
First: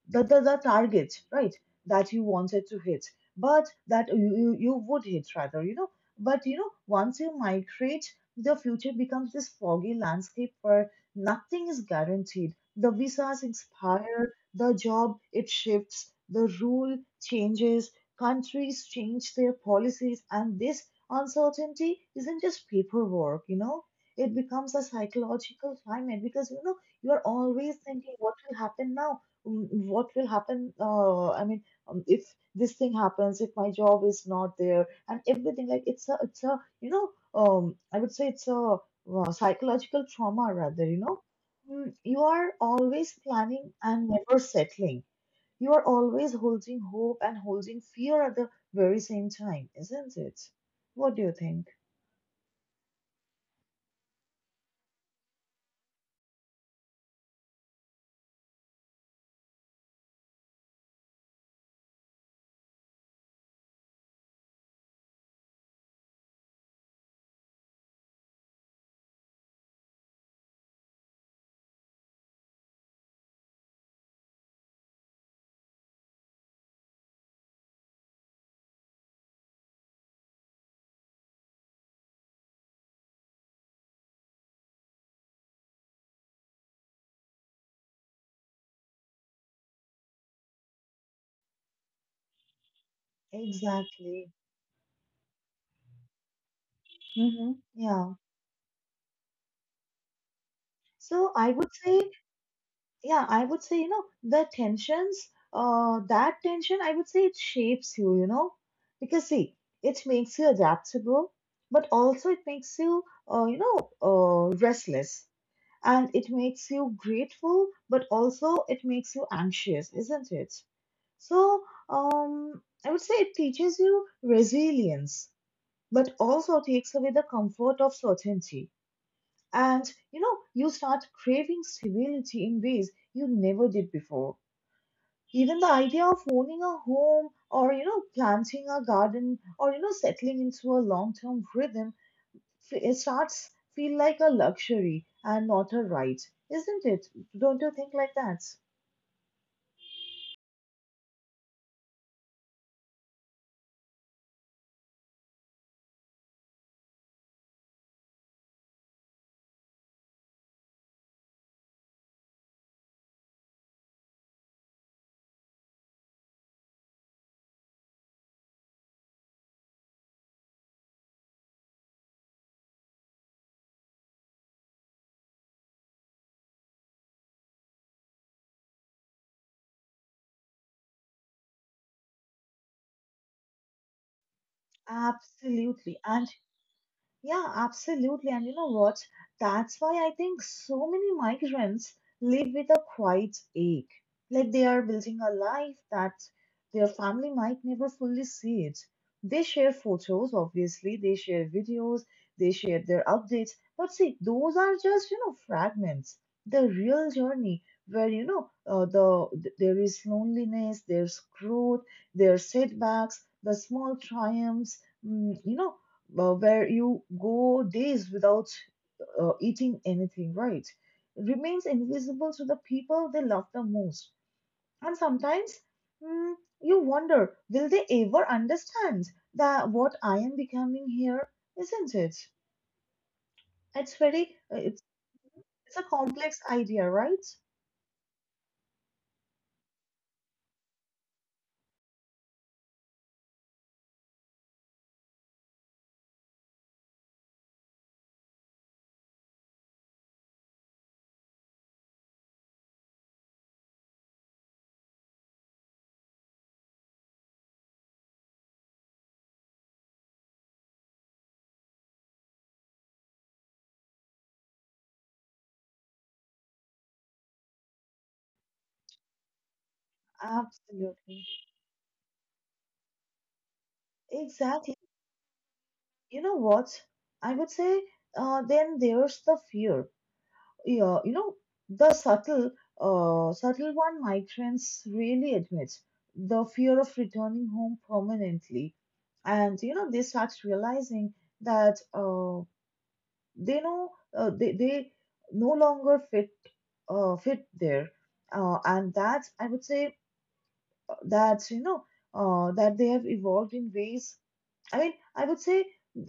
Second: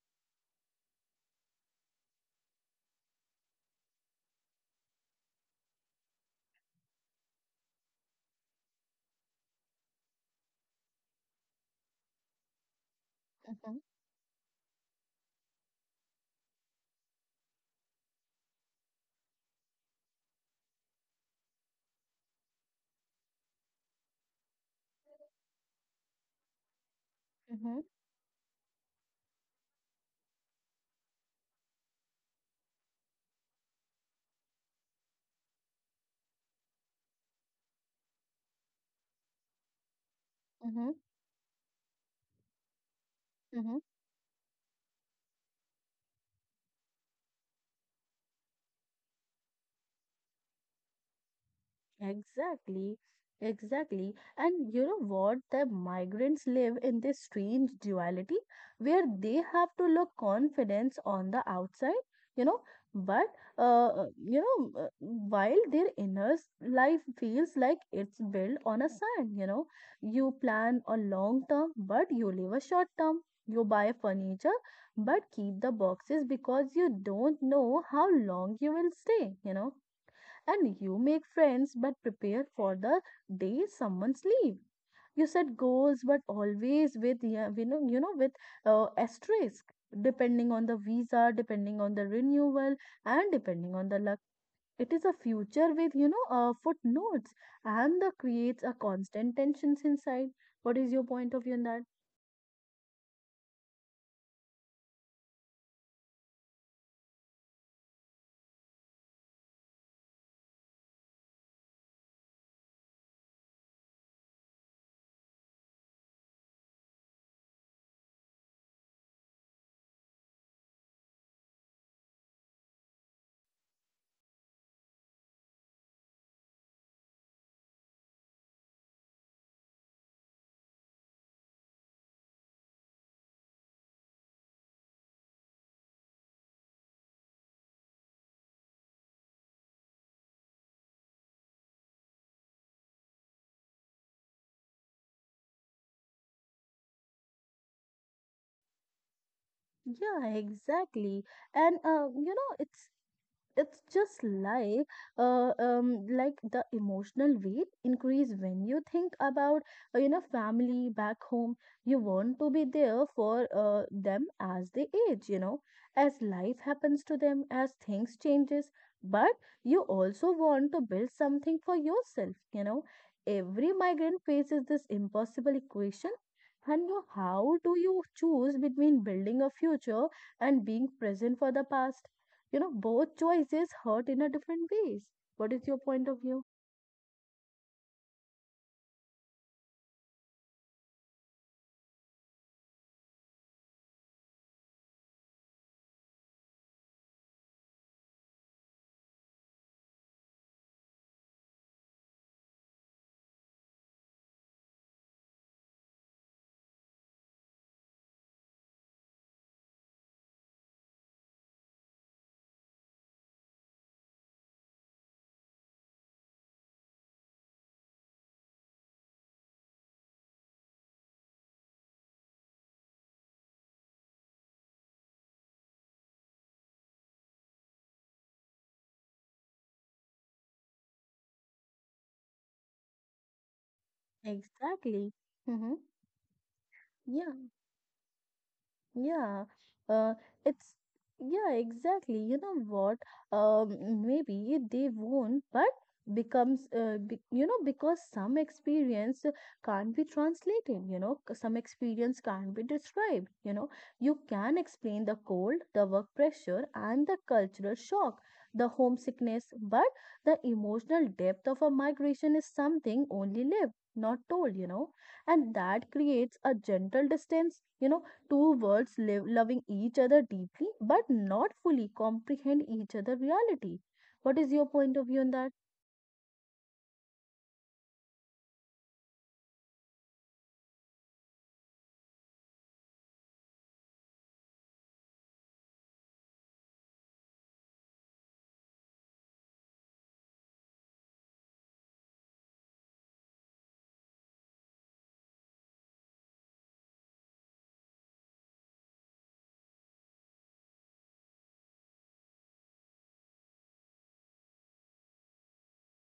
Speaker 1: the targets, right, that you wanted to hit, but that you would hit rather. But once you migrate, the future becomes this foggy landscape where nothing is guaranteed. The visas
Speaker 2: Mm-hmm.
Speaker 1: expire, the job it shifts, the rule changes, countries change their policies, and this uncertainty isn't just paperwork. It becomes a psychological climate, because you are always
Speaker 2: Mm-hmm,
Speaker 1: thinking, what will happen now? Mm, what will happen, I mean, if this thing happens, if my job is not there and everything, like it's a you know I would say it's a psychological trauma rather
Speaker 2: mm-hmm,
Speaker 1: you know You are always
Speaker 2: mm-hmm.
Speaker 1: planning and never settling. You are always holding hope and holding fear at the very same time, isn't it? What do you think?
Speaker 2: Exactly, exactly. And you know what? The migrants live in this strange duality where they have to look confidence on the outside, you know, but you know, while their inner life feels like it's built on a sand, you know, you plan a long term, but you live a short term. You buy furniture, but keep the boxes because you don't know how long you will stay, you know, and you make friends but prepare for the day someone's leave. You set goals but always with, yeah, you know, you know, with asterisk depending on the visa, depending on the renewal, and depending on the luck.
Speaker 1: Exactly.
Speaker 2: It is a future with, you know, footnotes,
Speaker 1: Mm-hmm.
Speaker 2: and the
Speaker 1: Yeah,
Speaker 2: creates a constant tensions inside. What is your point
Speaker 1: so
Speaker 2: of view on that?
Speaker 1: I would say, you know the tensions that tension, I would say, it shapes you you know Because see, it makes you adaptable, but also it makes you you know restless. And it makes you grateful, but also it makes you anxious, isn't it? So, I would say it teaches you resilience, but also takes away the comfort of certainty. And, you start craving stability in ways you never did before. Even the idea of owning a home, or, planting a garden, or, settling into a long term rhythm, it starts feel like a luxury and not a right, isn't it? Don't you think like that?
Speaker 2: Yeah, exactly. And you know, it's just uh, um like the emotional weight increase when you think about, you know, family back home. You want to be there for them as they age, you know, as life happens to them, as things changes, but you also want to build something for yourself, you know. Every migrant faces this impossible equation, and how do you choose between building a future and being present for the past? You know, both choices hurt in a different ways. What is your
Speaker 1: Absolutely.
Speaker 2: point of
Speaker 1: And,
Speaker 2: view?
Speaker 1: yeah, absolutely. And you know what? That's why I think so many migrants live with a quiet ache. Like, they are building a life that their family might never fully see it. They share photos, obviously, they share videos, they share their updates. But see, those are just, fragments. The real journey, where, there is loneliness, there's growth, there's setbacks, the small triumphs, mm, you know, where you go days without eating anything, right? Remains invisible to the people they love the most. And sometimes, mm, you wonder, will they ever understand that what I am becoming here, isn't it? It's very, uh, it's,
Speaker 2: Exactly. Mm-hmm.
Speaker 1: it's a complex idea, right?
Speaker 2: Yeah, uh, it's yeah, exactly. You know what? Maybe they won't, but becomes you know, because some experience can't be translated. You know, some experience can't be described. You know, you can explain the cold, the work pressure, and the cultural shock, the homesickness, but the emotional depth of a migration is something only lived, not told. You know, and that creates a gentle distance. You know, two worlds live, loving each other deeply but
Speaker 1: Absolutely.
Speaker 2: not fully comprehend each other reality. What is your
Speaker 1: Exactly.
Speaker 2: point of view on that?
Speaker 1: You know what? I would say, then there's the fear. Yeah, the subtle one migrants really admit: the fear of returning home permanently. And, they start realizing that, they know, they no longer fit, there. And that, I would say, uh, that, you know, that they have evolved in ways, I mean. I would say,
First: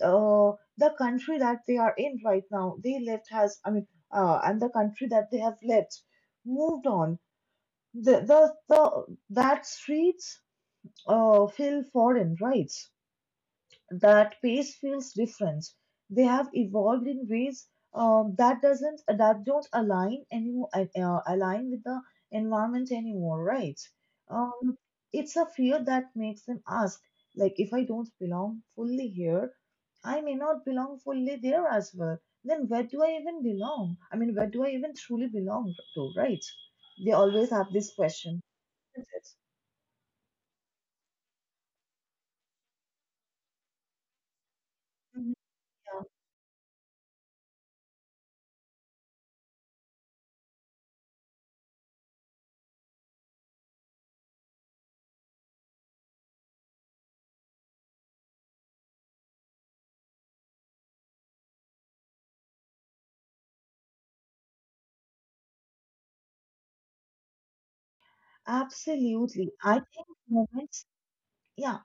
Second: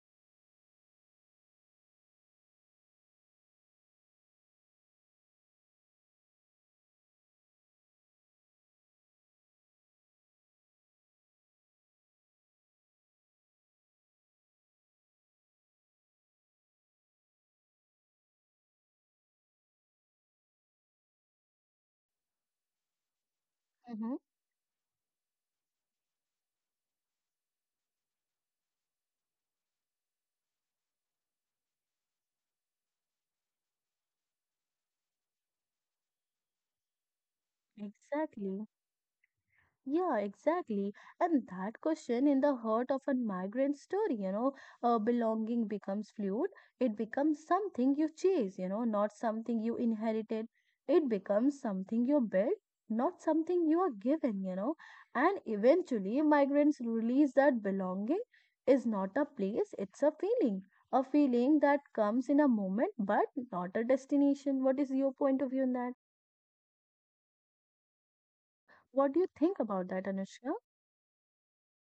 Speaker 1: the country that they are in right now, they left has, I mean, and the country that they have left moved on. That streets feel foreign, right? That pace feels different. They have evolved in ways, that doesn't, that don't align anymore, align with the environment anymore, right?
Speaker 2: Mm-hmm.
Speaker 1: Um, it's a fear that makes them ask, like, if I don't belong fully here, I may not belong fully there as well. Then where do I even belong? I mean, where do I even truly belong to, right? They always have this question.
Speaker 2: Exactly.
Speaker 1: Isn't it?
Speaker 2: Yeah, exactly. And that question in the heart of a migrant story, you know,
Speaker 1: Mhm.
Speaker 2: belonging becomes fluid. It becomes something you chase, you know, not something you inherited. It becomes something you build, not something you are given, you know. And eventually, migrants release that belonging is not a place, it's a feeling. A feeling that comes in a moment, but not a destination. What is your point of view on that? What do you
Speaker 1: Absolutely.
Speaker 2: think
Speaker 1: I
Speaker 2: about that,
Speaker 1: think
Speaker 2: Anushka?
Speaker 1: moments. Yeah.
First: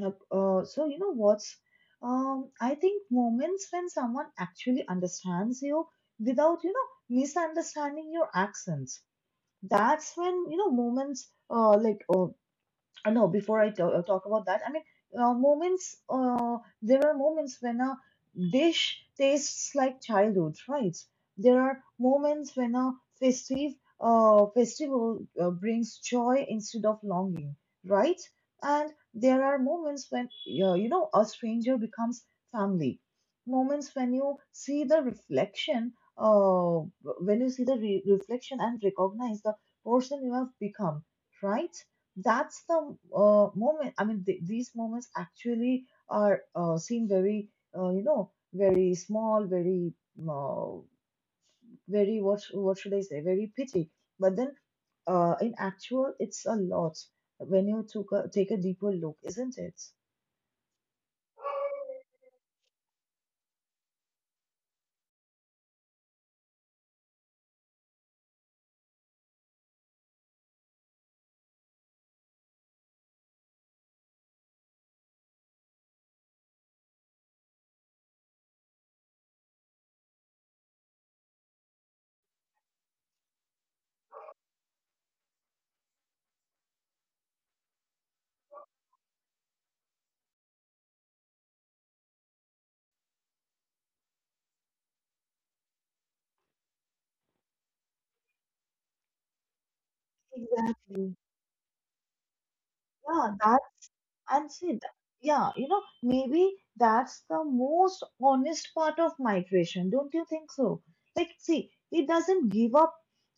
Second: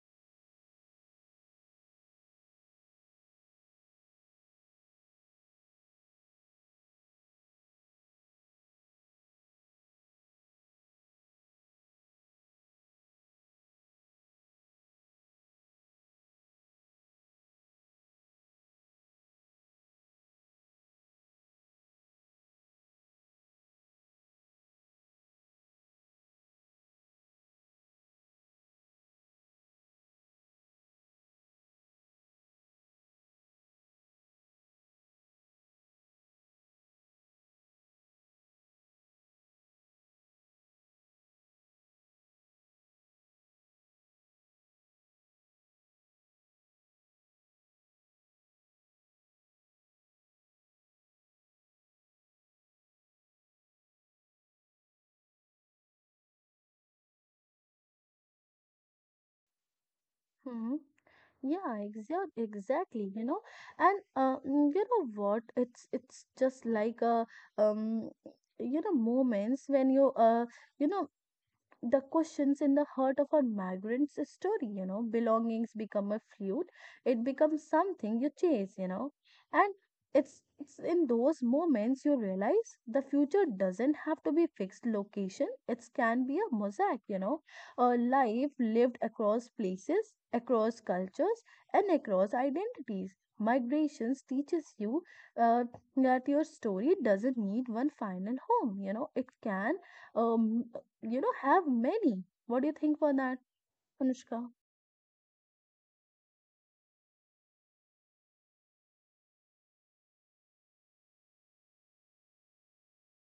Speaker 1: So you know what's I think moments when someone actually understands you without misunderstanding your accents. That's when, moments, like, no, before I talk about that, I mean, moments, there are moments when a dish tastes like childhood, right? There are moments when a festive festival brings joy instead of longing, right? And there are moments when, a stranger becomes family. Moments when you see the reflection and recognize the person you have become, right? That's the moment. I mean, these moments actually are seem very, very small, very, uh, very, what should I say? Very petty. But then, in actual, it's a lot when you take a deeper look, isn't it?
Speaker 2: Hmm. Yeah, exactly. You know, and you know what? It's just like a um, you know, moments when you you know, the questions in the heart of a migrant's story, you know, belongings become a fluid, it becomes something you chase, you know, and it's in those moments you realize the future doesn't have to be fixed location. It can be a mosaic, you know, a life lived across places, across cultures, and across identities. Migrations teaches you uh, that your story doesn't need one final home. You know, it can um,
Speaker 1: Exactly.
Speaker 2: you know, have many. What do you think for that,
Speaker 1: Yeah.
Speaker 2: Anushka?
Speaker 1: And see, maybe that's the most honest part of migration, don't you think so? Like, see, it doesn't give up,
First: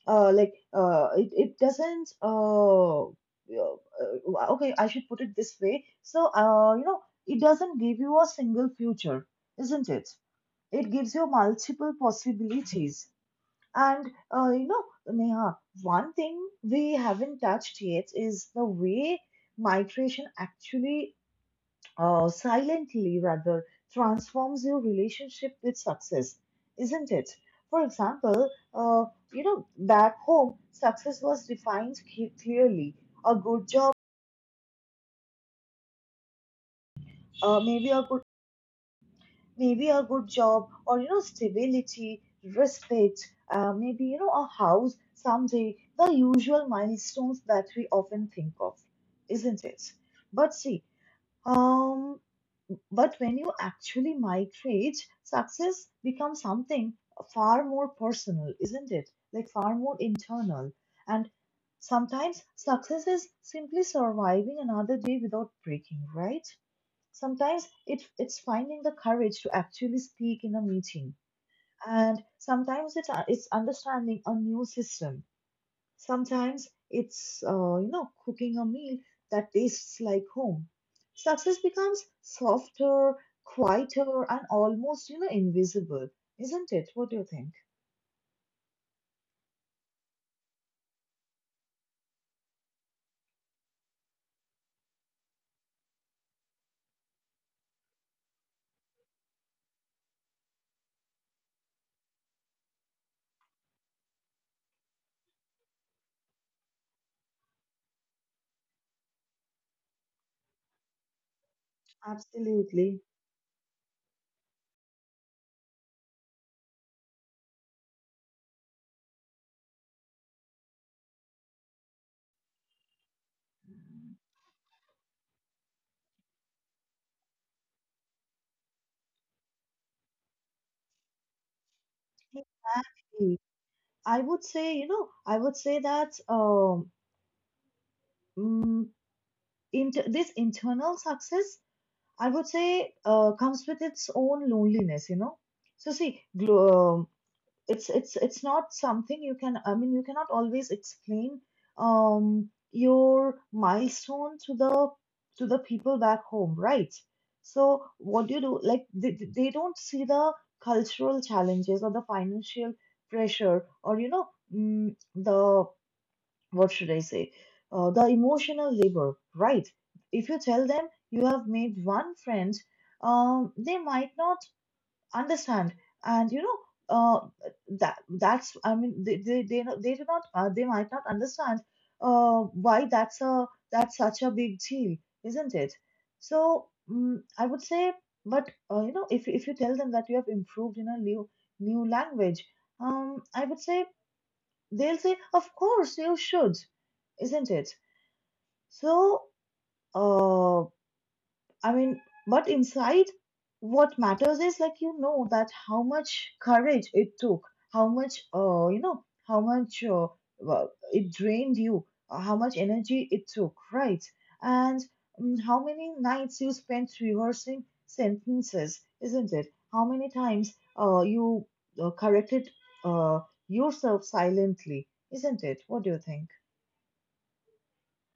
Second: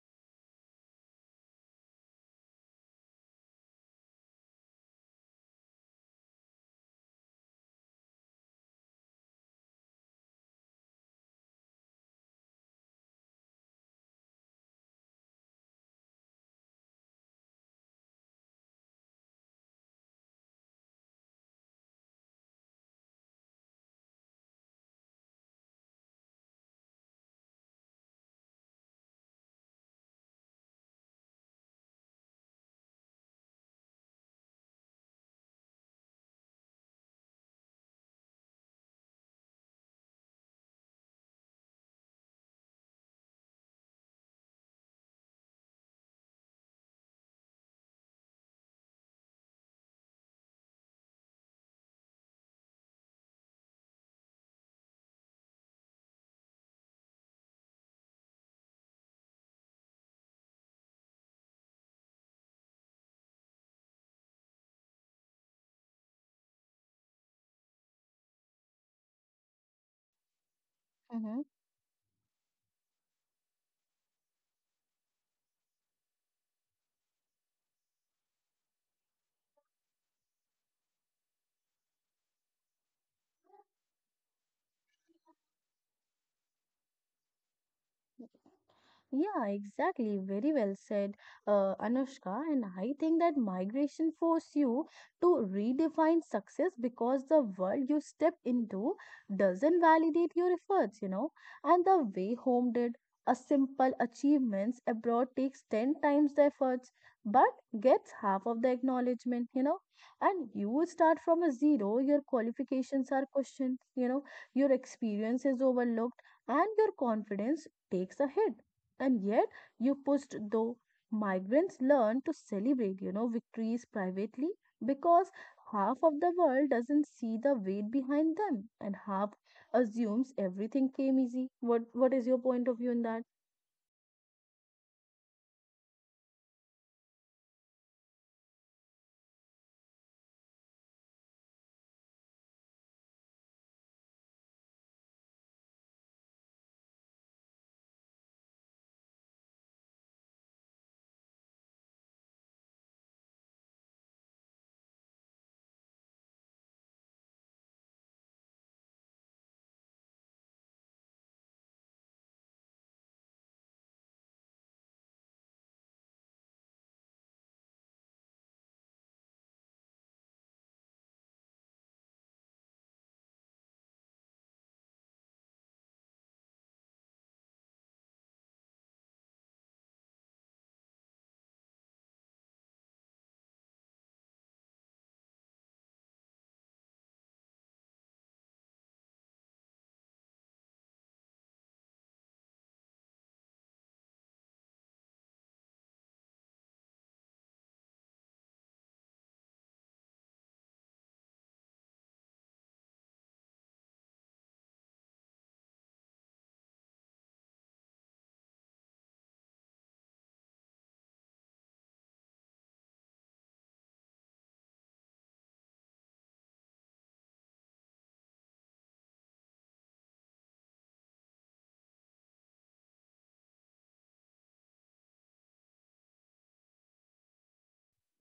Speaker 1: it doesn't, okay, I should put it this way. So, it doesn't give you a single future, isn't it? It gives you multiple possibilities. And, Neha, one thing we haven't touched yet is the way migration actually, silently rather, transforms your relationship with success, isn't it? For example, back home, success was defined clearly. A good job, uh, maybe a good, maybe a good job, or, stability, respect, maybe, a house someday. The usual milestones that we often think of, isn't it? But see, um, But when you actually migrate, success becomes something far more personal, isn't it? Like, far more internal. And sometimes, success is simply surviving another day without breaking, right? Sometimes it's finding the courage to actually speak in a meeting.
Speaker 2: Mhm.
Speaker 1: And sometimes it's understanding a new system. Sometimes it's, cooking a meal that tastes like home. Success becomes softer, quieter, and almost, invisible, isn't it? What do you think?
Speaker 2: Yeah, exactly. Very well said, Anushka. And I think that migration force you to redefine success because the world you step into doesn't validate your efforts, you know. And the way home did, a simple achievements abroad takes 10 times the efforts, but gets half of the acknowledgement, you know. And you start from a zero, your
Speaker 1: Absolutely.
Speaker 2: qualifications are questioned, you know, your experience is overlooked, and your confidence takes a hit, and yet, you pushed though migrants learn to celebrate, you know, victories privately because half of the world doesn't see the weight behind them and half assumes everything came easy. What is your point of view in that?
Speaker 1: Exactly. I would say, I would say that, mm, inter this internal success, I would say, comes with its own loneliness. So see, glo it's not something you can, I mean, you cannot always explain your milestone to the people back home, right? So what do you do? Like, they don't see the cultural challenges, or the financial pressure, or, the, what should I say, the emotional labor, right? If you tell them you have made one friend, they might not understand. And, uh that that's, I mean, they do not, they might not understand, uh why that's a, that's such a big deal, isn't it? So, I would say, but, if, you tell them that you have improved in a new language, I would say, they'll say, of course you should, isn't it? So, uh I mean, but inside, what matters is, like, that how much courage it took, how much, how much, well, it drained you, how much energy it took, right? And, how many nights you spent rehearsing sentences, isn't it? How many times, you, corrected, uh yourself silently, isn't it? What do you think?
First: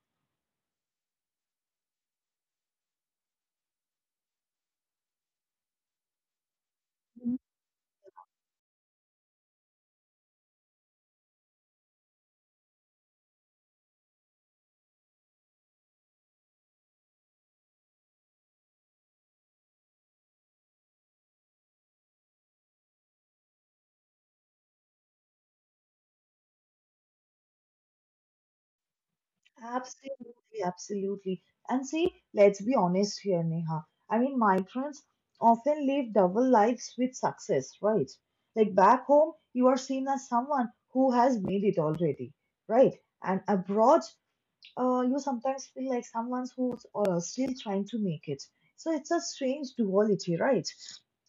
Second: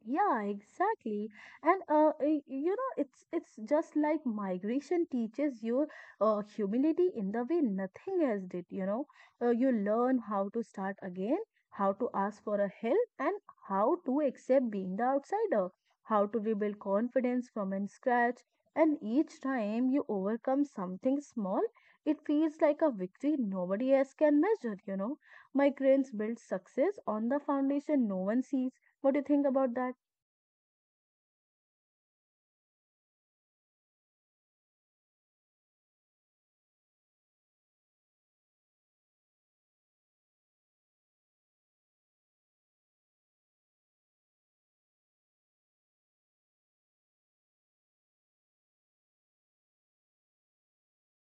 Speaker 2: Yeah, exactly. And you know, it's just like migration teaches you humility in the way nothing else did, you know. You learn how to start again, how to ask for a help, and how to accept being the outsider, how to rebuild confidence from in scratch. And each time you overcome something small, it feels like a victory nobody else can measure, you know. Migrants build success on the foundation no one sees. What do you think about that?
Speaker 1: Absolutely, absolutely. And see, let's be honest here, Neha. I mean, migrants often live double lives with success, right? Like, back home, you are seen as someone who has made it already, right? And abroad, you sometimes feel like someone who's, still trying to make it. So it's a strange duality, right?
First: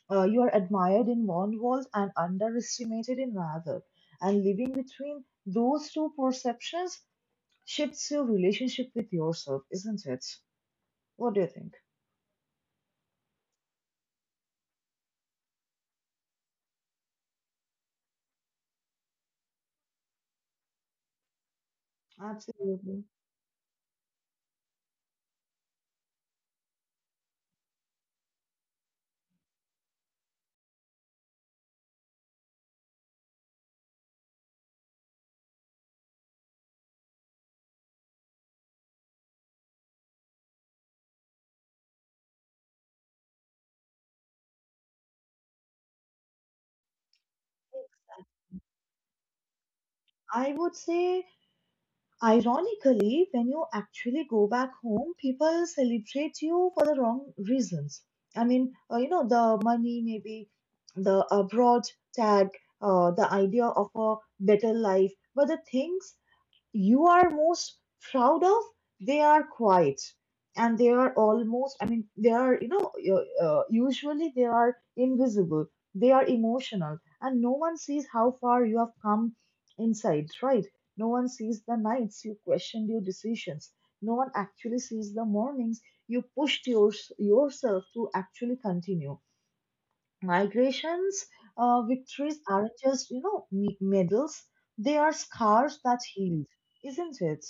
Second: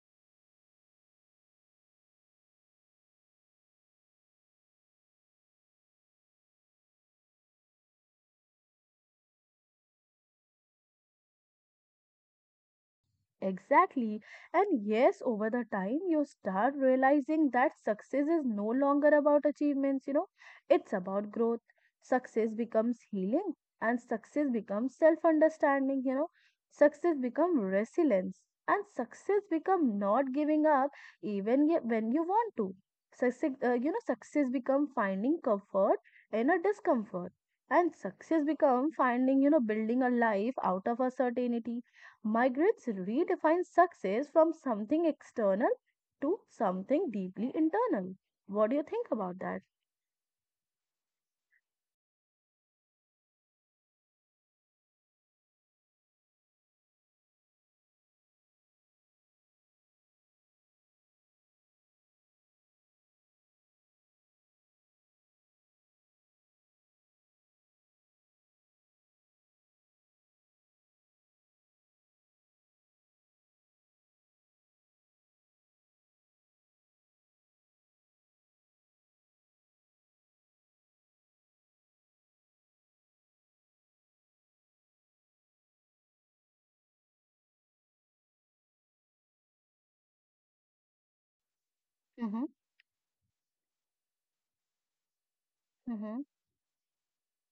Speaker 1: You are admired in one world and underestimated in another. And living between those two perceptions shapes your relationship with yourself, isn't it? What do you think?
Speaker 2: Exactly. And yes, over the time, you start realizing that success is no longer about achievements, you know, it's about growth. Success becomes
Speaker 1: Absolutely.
Speaker 2: healing and success becomes self understanding, you know, success becomes resilience and success becomes not giving up, even when you want to. Success, you know, success becomes finding comfort in a discomfort, and success becomes finding, you know, building a life out of uncertainty. Migrants redefine success from something external to something deeply internal. What do you think about that?
Speaker 1: I would say, ironically, when you actually go back home, people celebrate you for the wrong reasons. I mean, the money, maybe the abroad tag, the idea of a better life. But the things you are most proud of, they are quiet, and they are almost, I mean, they are, usually they are invisible, they are emotional, and no one sees how far you have come inside, right? No one sees the nights you questioned your decisions. No one actually sees the mornings you pushed yourself to actually continue. Migrations, victories aren't just, medals, they are scars that
Speaker 2: Mm-hmm.
Speaker 1: heal, isn't it?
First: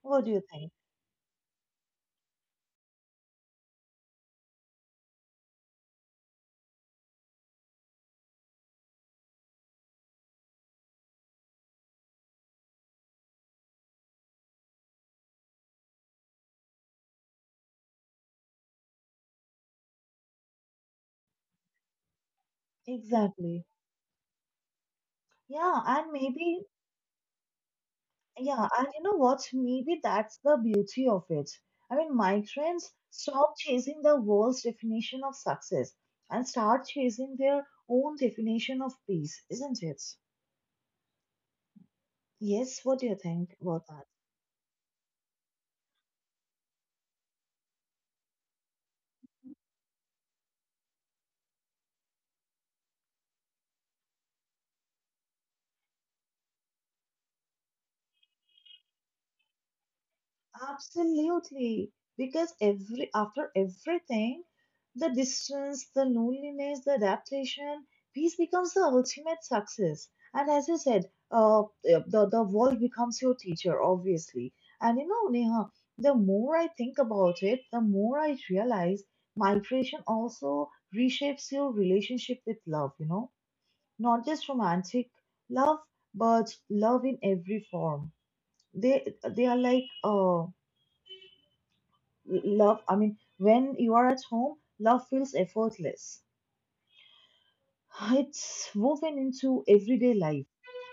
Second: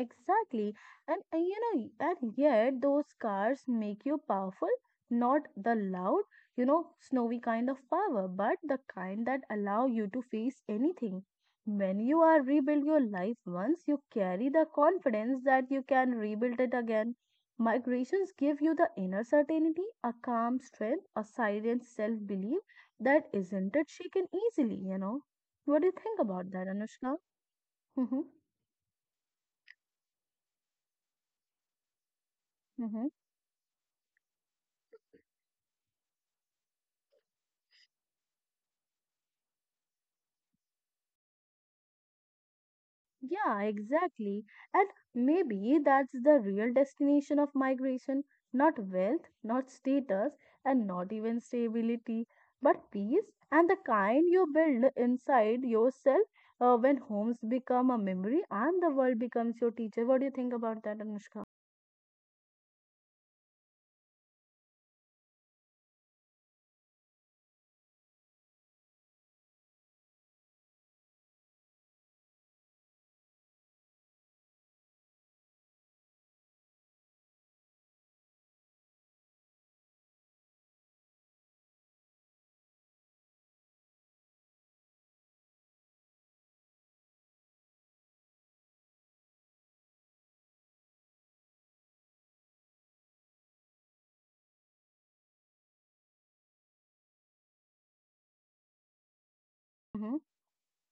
Speaker 1: What do you think?
Speaker 2: And you know, and yet those scars make you powerful, not the loud, you know, snowy kind of power, but the kind that allow you to face anything. When you are rebuild your life once, you carry the confidence that you can rebuild it again. Migrations give you the inner certainty, a calm strength, a silent self-belief that
Speaker 1: Exactly.
Speaker 2: isn't it shaken easily, you know. What
Speaker 1: Yeah,
Speaker 2: do you
Speaker 1: and
Speaker 2: think about
Speaker 1: maybe,
Speaker 2: that, Anushka?
Speaker 1: yeah, and you know what? Maybe that's the beauty of it. I mean, migrants
Speaker 2: Mm-hmm.
Speaker 1: stop chasing the world's definition of success and start chasing their own definition of peace, isn't it? Yes, what do you think
Speaker 2: Yeah,
Speaker 1: about that?
Speaker 2: exactly. And maybe that's the real destination of migration, not wealth, not status, and not even stability, but peace and the kind you build inside yourself when homes become a memory and the world becomes your teacher. What do you think about that, Anushka?
Speaker 1: Absolutely. Because every after everything, the distance, the loneliness, the adaptation, peace becomes the ultimate success. And as you said, the world becomes your teacher, obviously. And you know, Neha, the more I think about it, the more I realize migration also reshapes your relationship with love. You know, not just romantic love, but love in every form. They are like love, I mean, when you are at home, love feels effortless. It's woven into everyday
Speaker 2: Hmm.
Speaker 1: life.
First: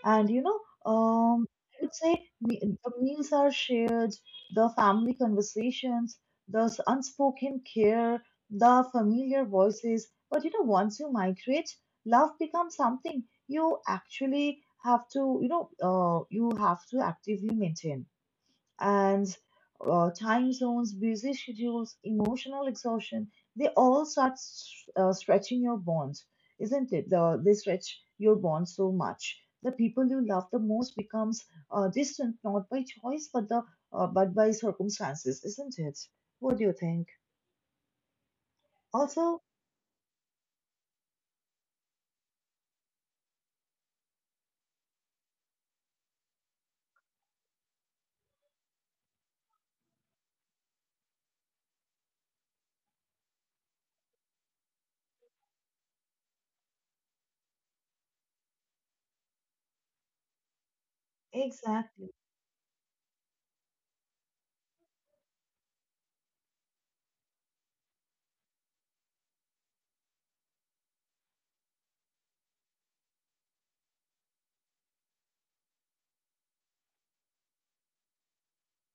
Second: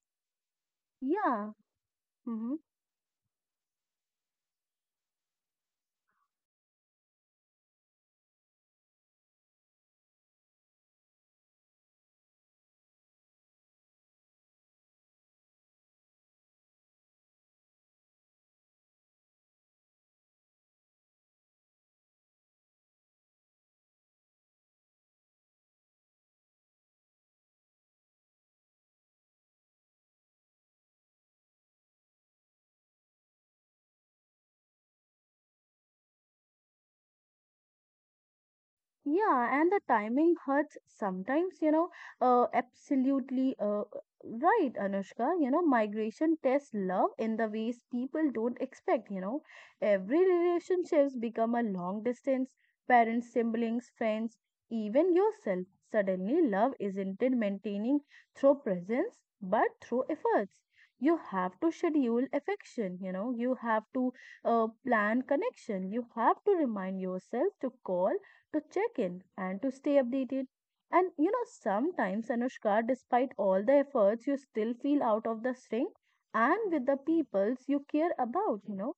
Speaker 1: And you know, um,
Speaker 2: Yeah.
Speaker 1: I would say
Speaker 2: Hmm.
Speaker 1: the meals are shared, the family conversations, the unspoken care, the familiar voices. But you know, once you migrate, love becomes something you actually have to, you know, you have to actively maintain and time zones, busy schedules, emotional exhaustion, they all start, stretching your bond, isn't it? They stretch your bond so much. The people you love the most becomes distant, not by choice, but the but by circumstances, isn't it? What do you think? Also,
Speaker 2: Yeah, and the timing hurts sometimes, you know. Absolutely right, Anushka. You know, migration tests love in the ways people don't expect, you know. Every relationships become a long distance, parents, siblings, friends, even yourself. Suddenly, love isn't it maintaining through presence, but through efforts. You have to
Speaker 1: exactly.
Speaker 2: schedule affection, you know, you have to plan connection, you have to remind yourself to call, to check in, and to stay updated. And you know, sometimes, Anushka, despite all the efforts, you still feel out of the sync, and with the peoples you care about, you know,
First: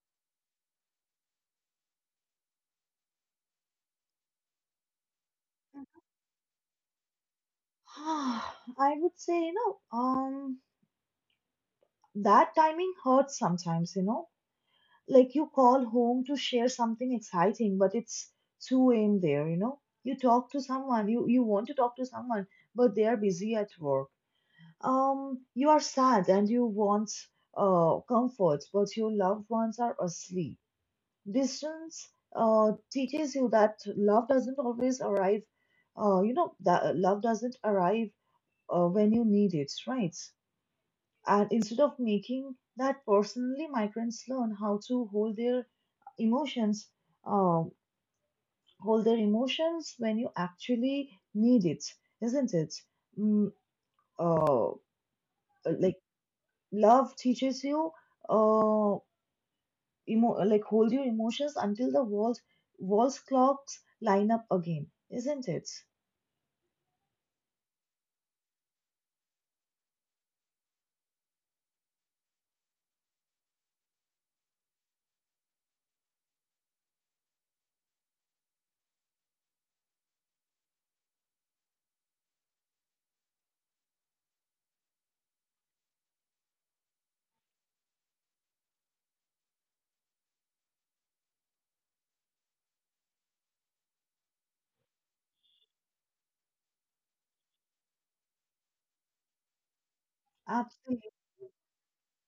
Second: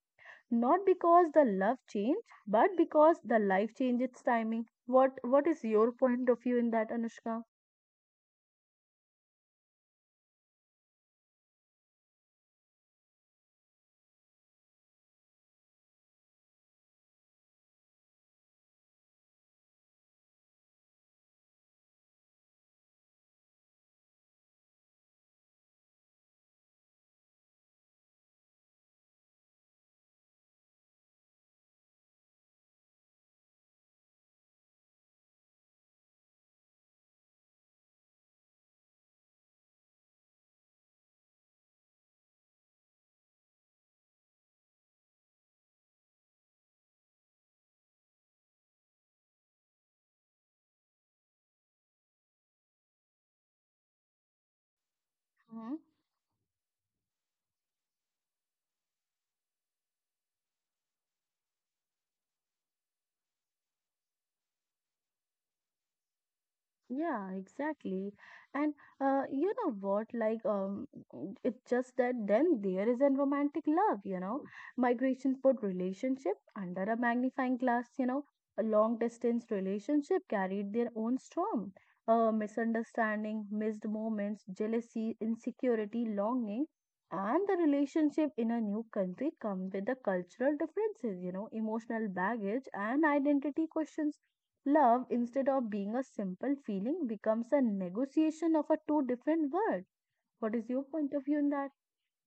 Speaker 2: not because the love changed, but because the life changed its timing. What is your point of view in that, Anushka?
Speaker 1: I would say, you know, that timing hurts sometimes, you know, like you call home to share something exciting, but it's 2 a.m. there, you know? You talk to someone, you want to talk to someone, but they are busy at work. You are sad and you want comfort, but your loved ones are asleep. Distance teaches you that love doesn't always arrive, you know, that love doesn't arrive when you need it, right? And instead of making that personally, migrants learn how to emotions, um, hold their emotions when you actually need it, isn't it? Mm, uh, like love teaches you, uh, like hold your emotions until the walls, clocks line up again, isn't it?
Speaker 2: Yeah, exactly. And you know what? Like, it's just that then there is a romantic love, you know, migration put relationship under a magnifying glass, you know, a long distance relationship carried their own storm, misunderstanding, missed moments, jealousy, insecurity, longing, and the relationship in a new country come with the cultural differences, you know, emotional baggage and identity questions. Love, instead of being a simple feeling, becomes a negotiation of a two different words. What is your
Speaker 1: Absolutely.
Speaker 2: point of view in that?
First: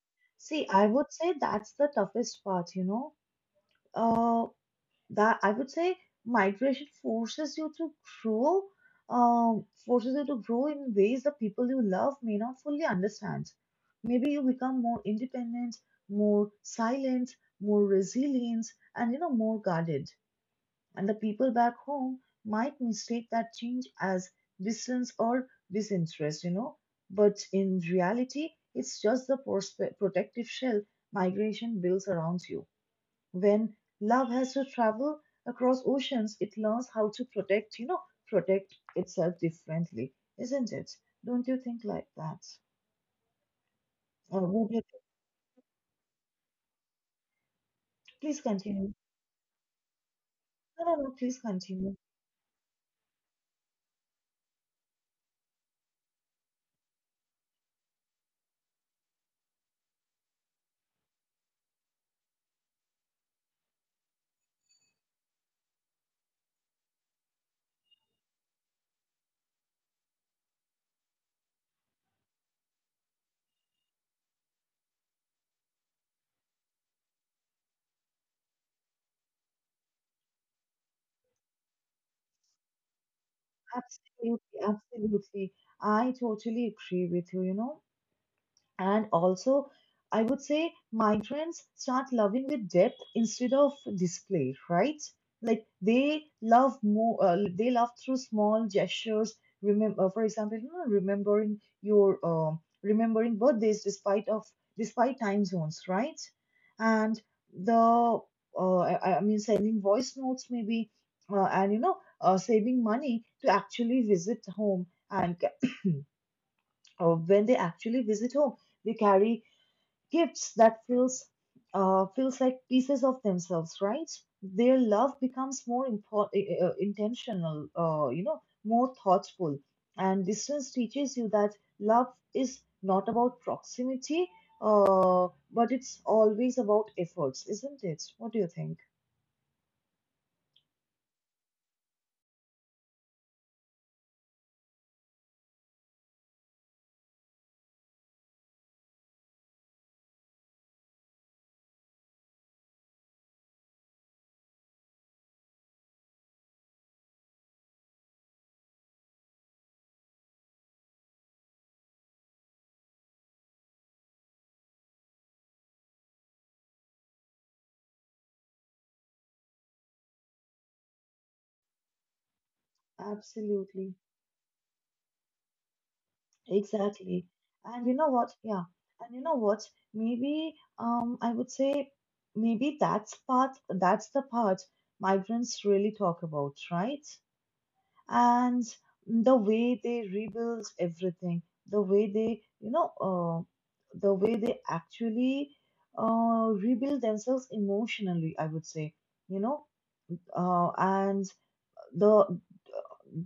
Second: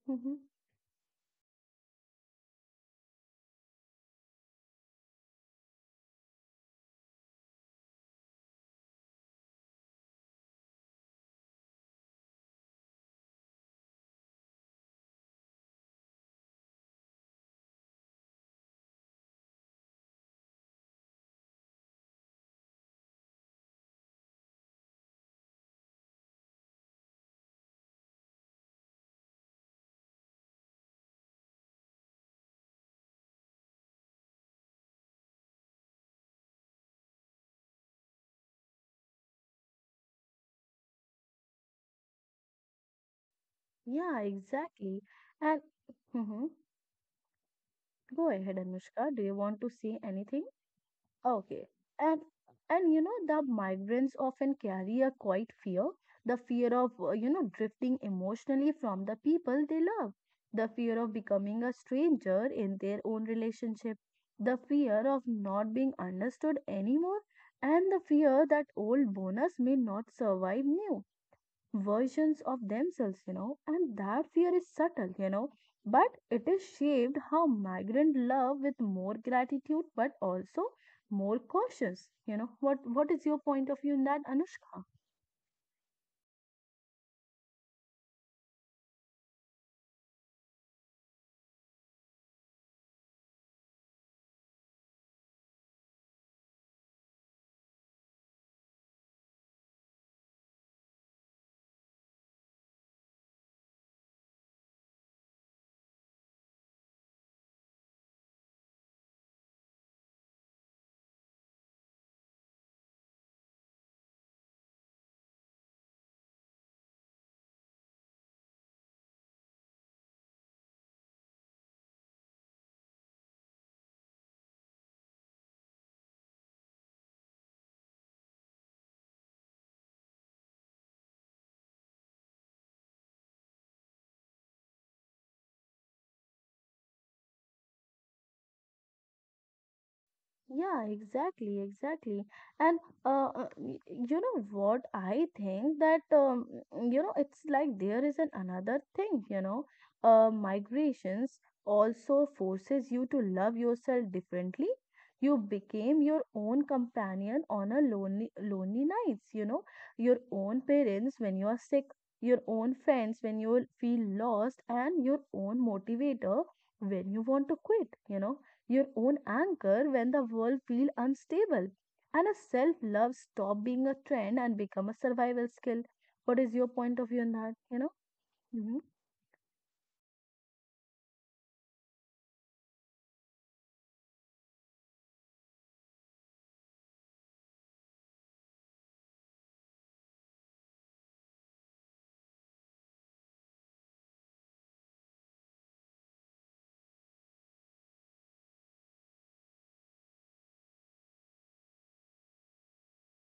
Speaker 2: Hmm.
Speaker 1: See, I would say that's the toughest part, you know. Uh, that I would say migration forces you to grow, forces you to grow in ways the people you love may not fully understand. Maybe you become more independent, more silent, more resilient, and you know more guarded. And the people back home might mistake that change as distance or disinterest, you know. But in reality, it's just the protective shell migration builds around you when love has to travel across oceans, it learns how to protect, you know, protect itself differently, isn't it? Don't you think like that?
Speaker 2: Yeah,
Speaker 1: What do you think?
Speaker 2: exactly. And hmm, go
Speaker 1: Please
Speaker 2: ahead,
Speaker 1: continue.
Speaker 2: Anushka. Do you want to say anything?
Speaker 1: No, no, no, please
Speaker 2: Okay.
Speaker 1: continue.
Speaker 2: And and you know the migrants often carry a quiet fear, the fear of, you know, drifting emotionally from the people they love, the fear of becoming a stranger in their own relationship, the fear of not being understood anymore, and the fear that old bonus may not survive new versions of themselves, you know, and that fear is subtle, you know, but it is shaped how migrant love with more gratitude but also more cautious. You know, what is your point of view in that,
Speaker 1: Absolutely,
Speaker 2: Anushka?
Speaker 1: absolutely. I totally agree with you, you know. And also, I would say my friends start loving with depth instead of display, right? Like they love more, they love through small gestures. Remember, for example, you know, remembering birthdays despite of despite time zones, right? And the I mean, sending voice notes maybe, and you know, saving money to actually visit home. And when they actually visit home, they carry gifts that feels feels like pieces of themselves, right? Their love becomes more intentional, you know, more thoughtful, and distance teaches you that love is not about proximity, but it's always about efforts, isn't it? What do you think?
Speaker 2: Yeah, exactly, exactly. And uh, you know what I think that you know, it's like there is an another thing, you know, migrations also forces you to love yourself differently. You became your own companion on a lonely nights, you know, your own parents when you are sick, your own friends when you feel lost, and your own motivator when you want to quit, you know, your own anchor when the world feels unstable. And a self love stop being a
Speaker 1: Absolutely.
Speaker 2: trend and become a survival skill. What is your point of view on
Speaker 1: Exactly.
Speaker 2: that? You
Speaker 1: And
Speaker 2: know?
Speaker 1: you know what? Yeah.
Speaker 2: Mhm.
Speaker 1: And you know what? Maybe I would say maybe that's the part migrants really talk about, right? And the way they rebuild everything, the way they, you know, the way they actually rebuild themselves emotionally, I would say, you know, and the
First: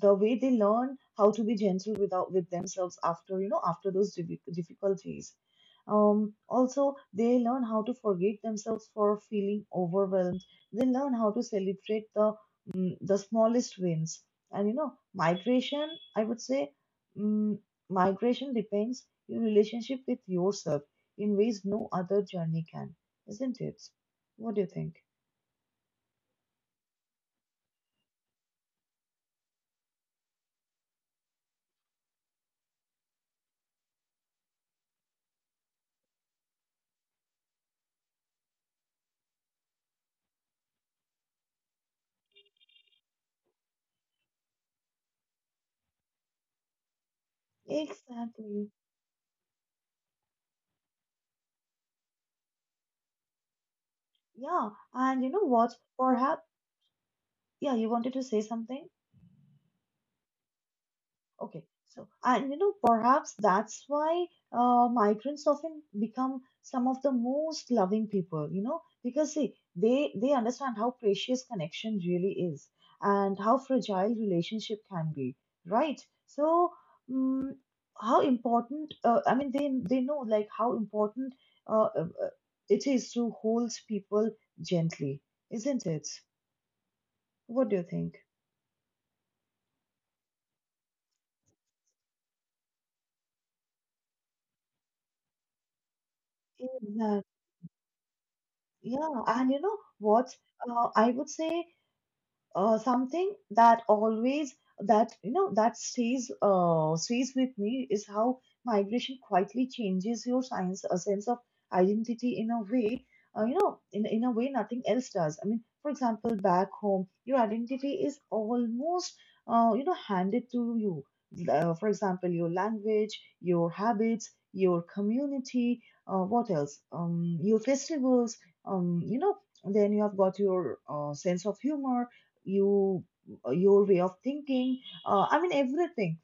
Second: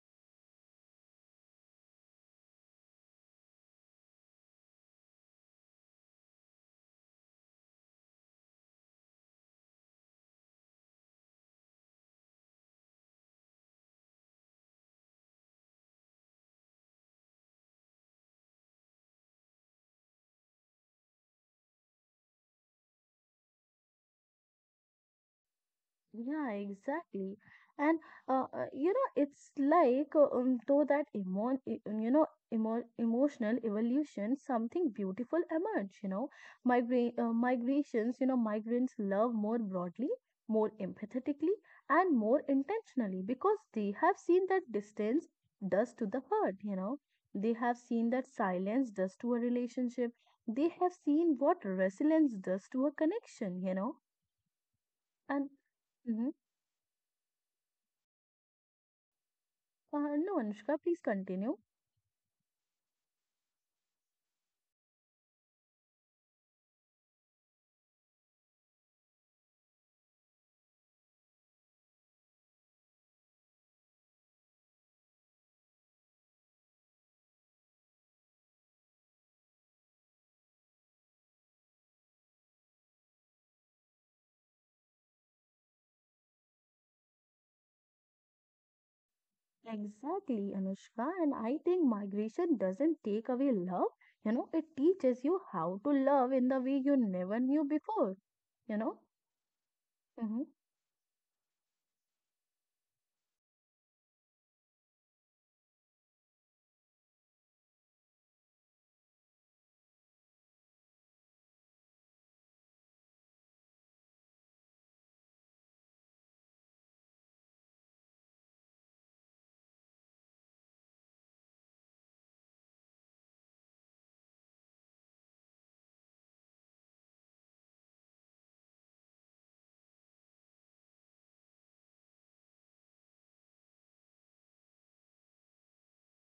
Speaker 1: the way they learn how to be gentle without with themselves after, you know, after those difficulties. Also, they learn how to forgive themselves for feeling overwhelmed. They learn how to celebrate the the smallest wins. And you know, migration, I would say, mm migration depends your relationship with yourself in ways no other journey can, isn't it? What do you think?
Speaker 2: Yeah, exactly. And you know, it's like though that you know, emotional evolution, something beautiful emerge. You know, migrations. You know, migrants love more broadly, more empathetically, and more intentionally because they have seen that distance does to the hurt. You know, they have seen that
Speaker 1: Exactly.
Speaker 2: silence does to a relationship. They have seen what resilience does to a connection. You know,
Speaker 1: Yeah, and you know
Speaker 2: and.
Speaker 1: what?
Speaker 2: Mhm.
Speaker 1: Perhaps yeah, you wanted to say something?
Speaker 2: No, Anushka, please continue.
Speaker 1: Okay. So, and you know, perhaps that's why migrants often become some of the most loving people, you know, because see, they understand how precious connection really is and how fragile relationship can be, right? So, mm how important, I mean, they know, like, how important uh, uh, uh, it is to hold people gently, isn't it? What do you think?
Speaker 2: Exactly, Anushka. And I think migration doesn't take away love. You know, it teaches you how to love in the way you
Speaker 1: Exactly.
Speaker 2: never knew before. You know?
Speaker 1: Yeah, and you know what?
Speaker 2: Mm-hmm.
Speaker 1: I would say something that always, that you know, that stays stays with me is how migration quietly changes your science a sense of identity in a way, you know, in a way nothing else does. I mean, for example, back home, your identity is almost you know, handed to you, for example, your language, your habits, your community, what else, your festivals, you know, then you have got your sense of humor, you, your way of thinking, I mean everything.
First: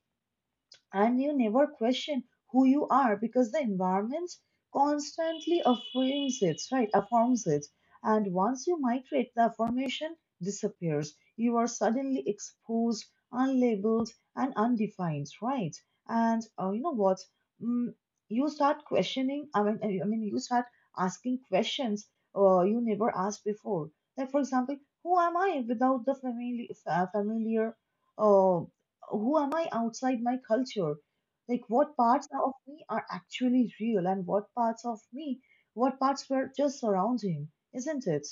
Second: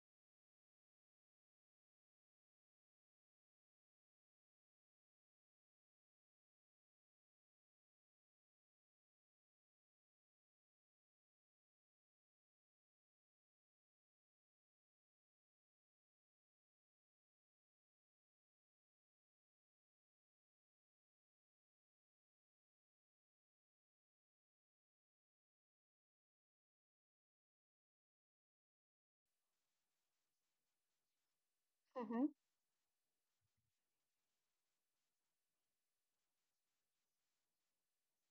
Speaker 1: And you never question who you are because the environment constantly affirms it, right? Affirms it. And once you migrate, the affirmation disappears. You are suddenly exposed, unlabeled, and undefined, right? And you know what? Mm, you start questioning. I mean, you start asking questions you never asked before. Like, for example, who am I without the family, familiar? Uh, who am I outside my culture? Like, what
Speaker 2: Mm-hmm.
Speaker 1: parts of me are actually real and what parts of me, what parts were just surrounding, isn't it?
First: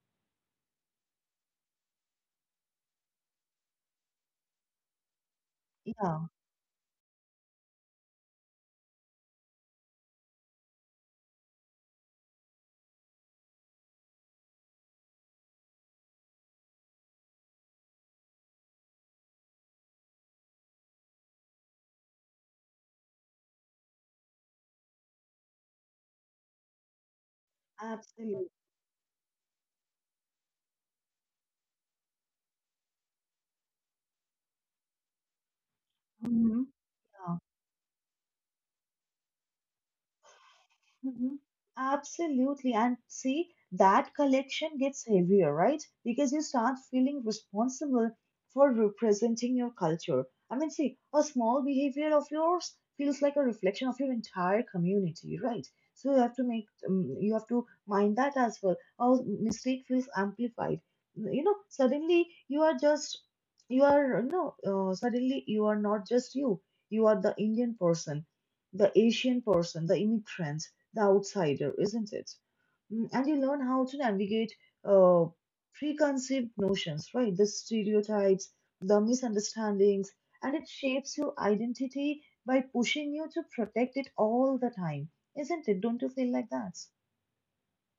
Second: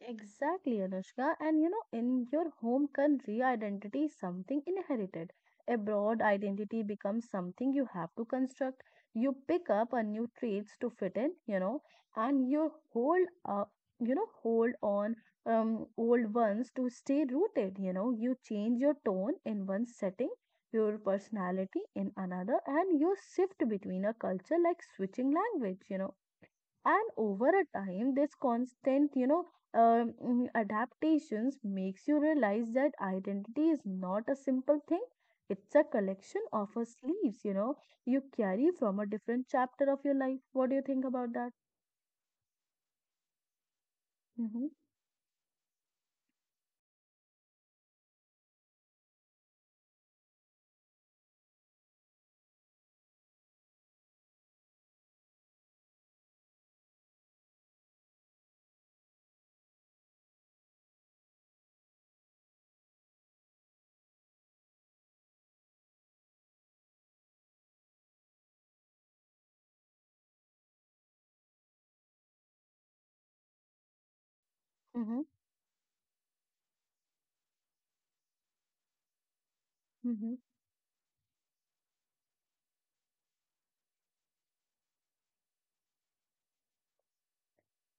Speaker 2: Exactly, Anushka. And you know, in your home country, identity is something inherited.
Speaker 1: Yeah,
Speaker 2: Abroad, identity becomes something you have to construct. You pick up a new traits to fit in, you know, and you hold, you know, hold on old ones to stay rooted. You know, you change your tone in one setting, your personality in another, and you shift between a culture like switching language. You know, and over a time this
Speaker 1: absolutely.
Speaker 2: constant, you know, adaptations makes you realize that identity is not a simple thing, it's a collection
Speaker 1: Mhm.
Speaker 2: of a sleeves, you know, you carry from a different chapter of your life. What do you think about
Speaker 1: Mhm.
Speaker 2: that?
Speaker 1: Absolutely. And see, that
Speaker 2: Mm-hmm,
Speaker 1: collection gets heavier, right? Because you start feeling responsible for representing your culture. I mean, see, a small behavior of yours feels like a reflection of your entire community, right? So you have to make, you have to mind that as well. Our mistake feels amplified. You know, suddenly you are just, you are, suddenly you are not just you. You are the Indian person, the Asian person, the immigrant, the outsider, isn't it? And you learn how to navigate
Speaker 2: mm-hmm,
Speaker 1: uh, preconceived notions, right? The stereotypes, the misunderstandings,
Speaker 2: mm-hmm.
Speaker 1: and it shapes your identity by pushing you to protect it all the time, isn't it? Don't you feel like that?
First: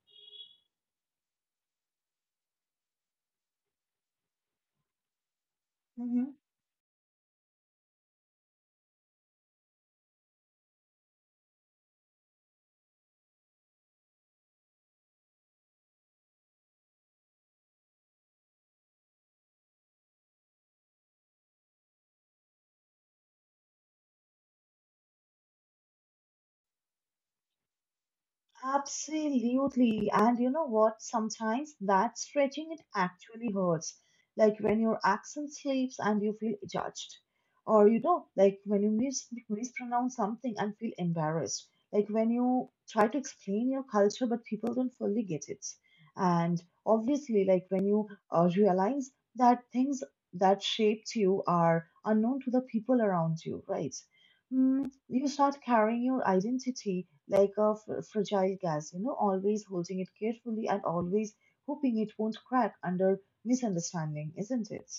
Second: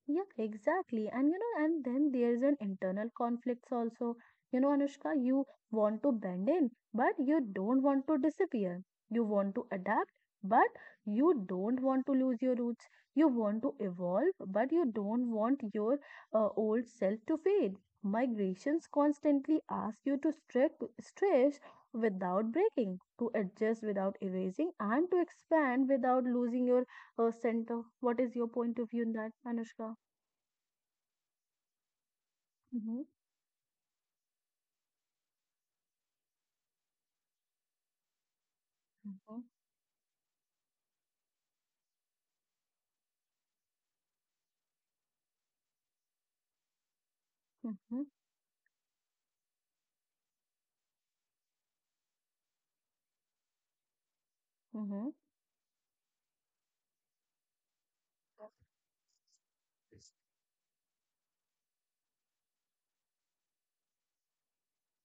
Speaker 2: Yeah, exactly. And you know, and then there's an internal conflicts also. You know, Anushka, you want to
Speaker 1: Mm-hmm.
Speaker 2: bend in, but you don't want to disappear. You want to adapt, but you don't want to lose your roots. You want to evolve, but you don't want your old self to fade. Migrations constantly ask you to stretch, stretch without breaking, to adjust without erasing, and to expand without losing your center. What is your point of view in that, Anushka?
Speaker 1: Absolutely. And you know what? Sometimes that stretching
Speaker 2: Hı
Speaker 1: it
Speaker 2: hı.
Speaker 1: actually hurts. Like when your accent slips and you feel judged. Or you know, like when you
Speaker 2: Hı hı.
Speaker 1: mispronounce something and feel embarrassed. Like when you try to explain your culture but people don't fully get it. And obviously,
Speaker 2: Hı
Speaker 1: like when
Speaker 2: hı.
Speaker 1: you realize that things that shaped you are unknown to the people around you, right?
Speaker 2: Hı
Speaker 1: Hmm,
Speaker 2: hı.
Speaker 1: you start carrying your identity like a fragile gas, you know, always holding it carefully and always hoping it won't crack under misunderstanding, isn't it?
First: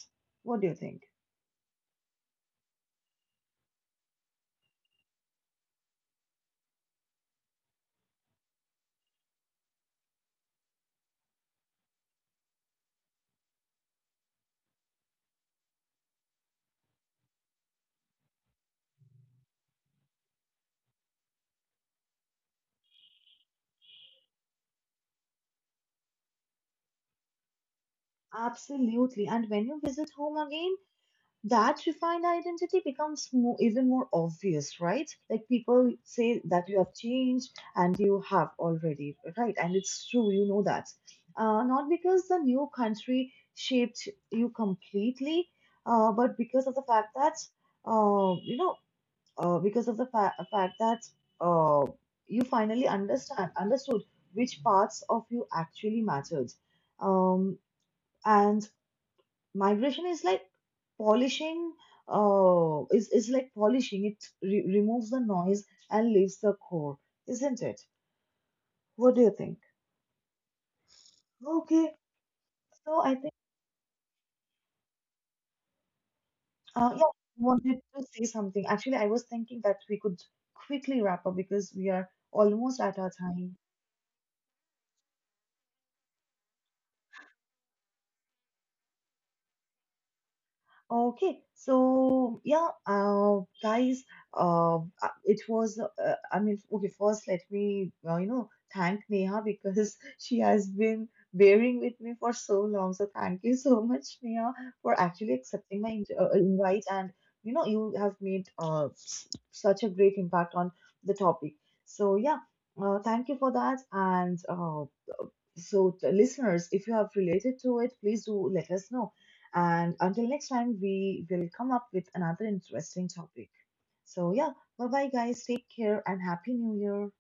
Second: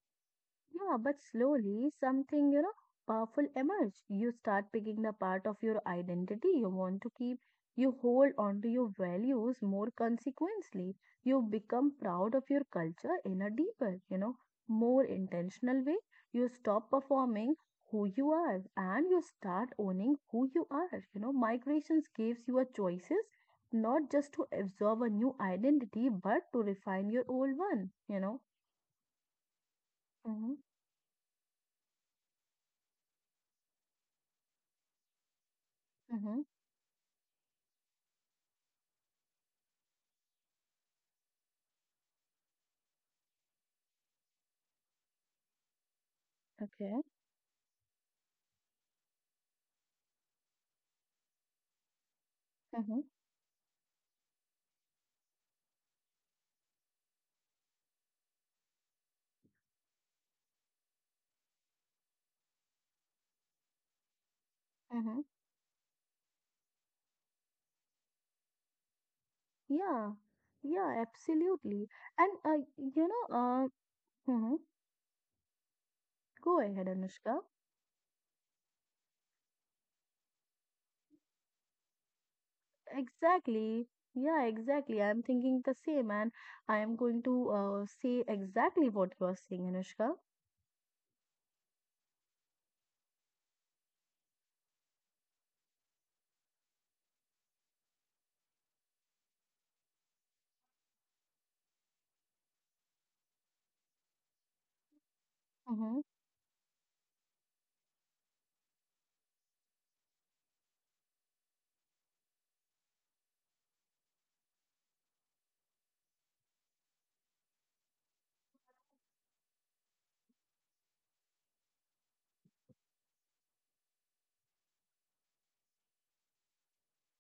Speaker 1: What do you
Speaker 2: Yeah,
Speaker 1: think?
Speaker 2: but slowly something, you know, powerful emerge. You start picking the part of your identity you want to keep. You hold on to your values more consequently. You become proud of your culture in a deeper, you know, more intentional way. You stop performing who you are and you start owning who you are. You know, migrations gives you a choices not just to absorb a new identity but to refine your old one, you know.
Speaker 1: Absolutely. And when you visit home
Speaker 2: Mm-hmm.
Speaker 1: again, that refined identity becomes more, even more obvious, right? Like people say
Speaker 2: Mm-hmm.
Speaker 1: that you have changed and you have already, right? And it's true, you know that. Not because the new country shaped you completely, but because of the fact
Speaker 2: Okay.
Speaker 1: that, you know, because of the fact that, uh, you
Speaker 2: Mm-hmm.
Speaker 1: understood which parts of you actually mattered. Um, and migration is like polishing, is like polishing. It removes the
Speaker 2: Mm-hmm.
Speaker 1: noise and leaves the core, isn't it? What do you think?
Speaker 2: Yeah. Yeah,
Speaker 1: Okay,
Speaker 2: absolutely. And
Speaker 1: so I
Speaker 2: you
Speaker 1: think,
Speaker 2: know, hmm, go ahead,
Speaker 1: yeah, I
Speaker 2: Anushka.
Speaker 1: wanted to say something. Actually, I was thinking that we could quickly wrap up because we are almost at our time.
Speaker 2: Exactly. Yeah, exactly. I'm thinking the same, and I am going to say exactly what you are saying, Anushka.
Speaker 1: Okay, so yeah, guys, it was, I mean, okay, first let me, you know, thank Neha because she has been bearing with me for so long. So thank you so much, Neha, for actually accepting my
Speaker 2: Mm-hmm.
Speaker 1: invite. And, you know, you have made such a great impact on the topic. So yeah, thank you for that. And so, listeners, if you have related to it, please do let us know. And until next time, we will come up with another interesting topic. So, yeah, bye bye, guys. Take care and Happy New Year.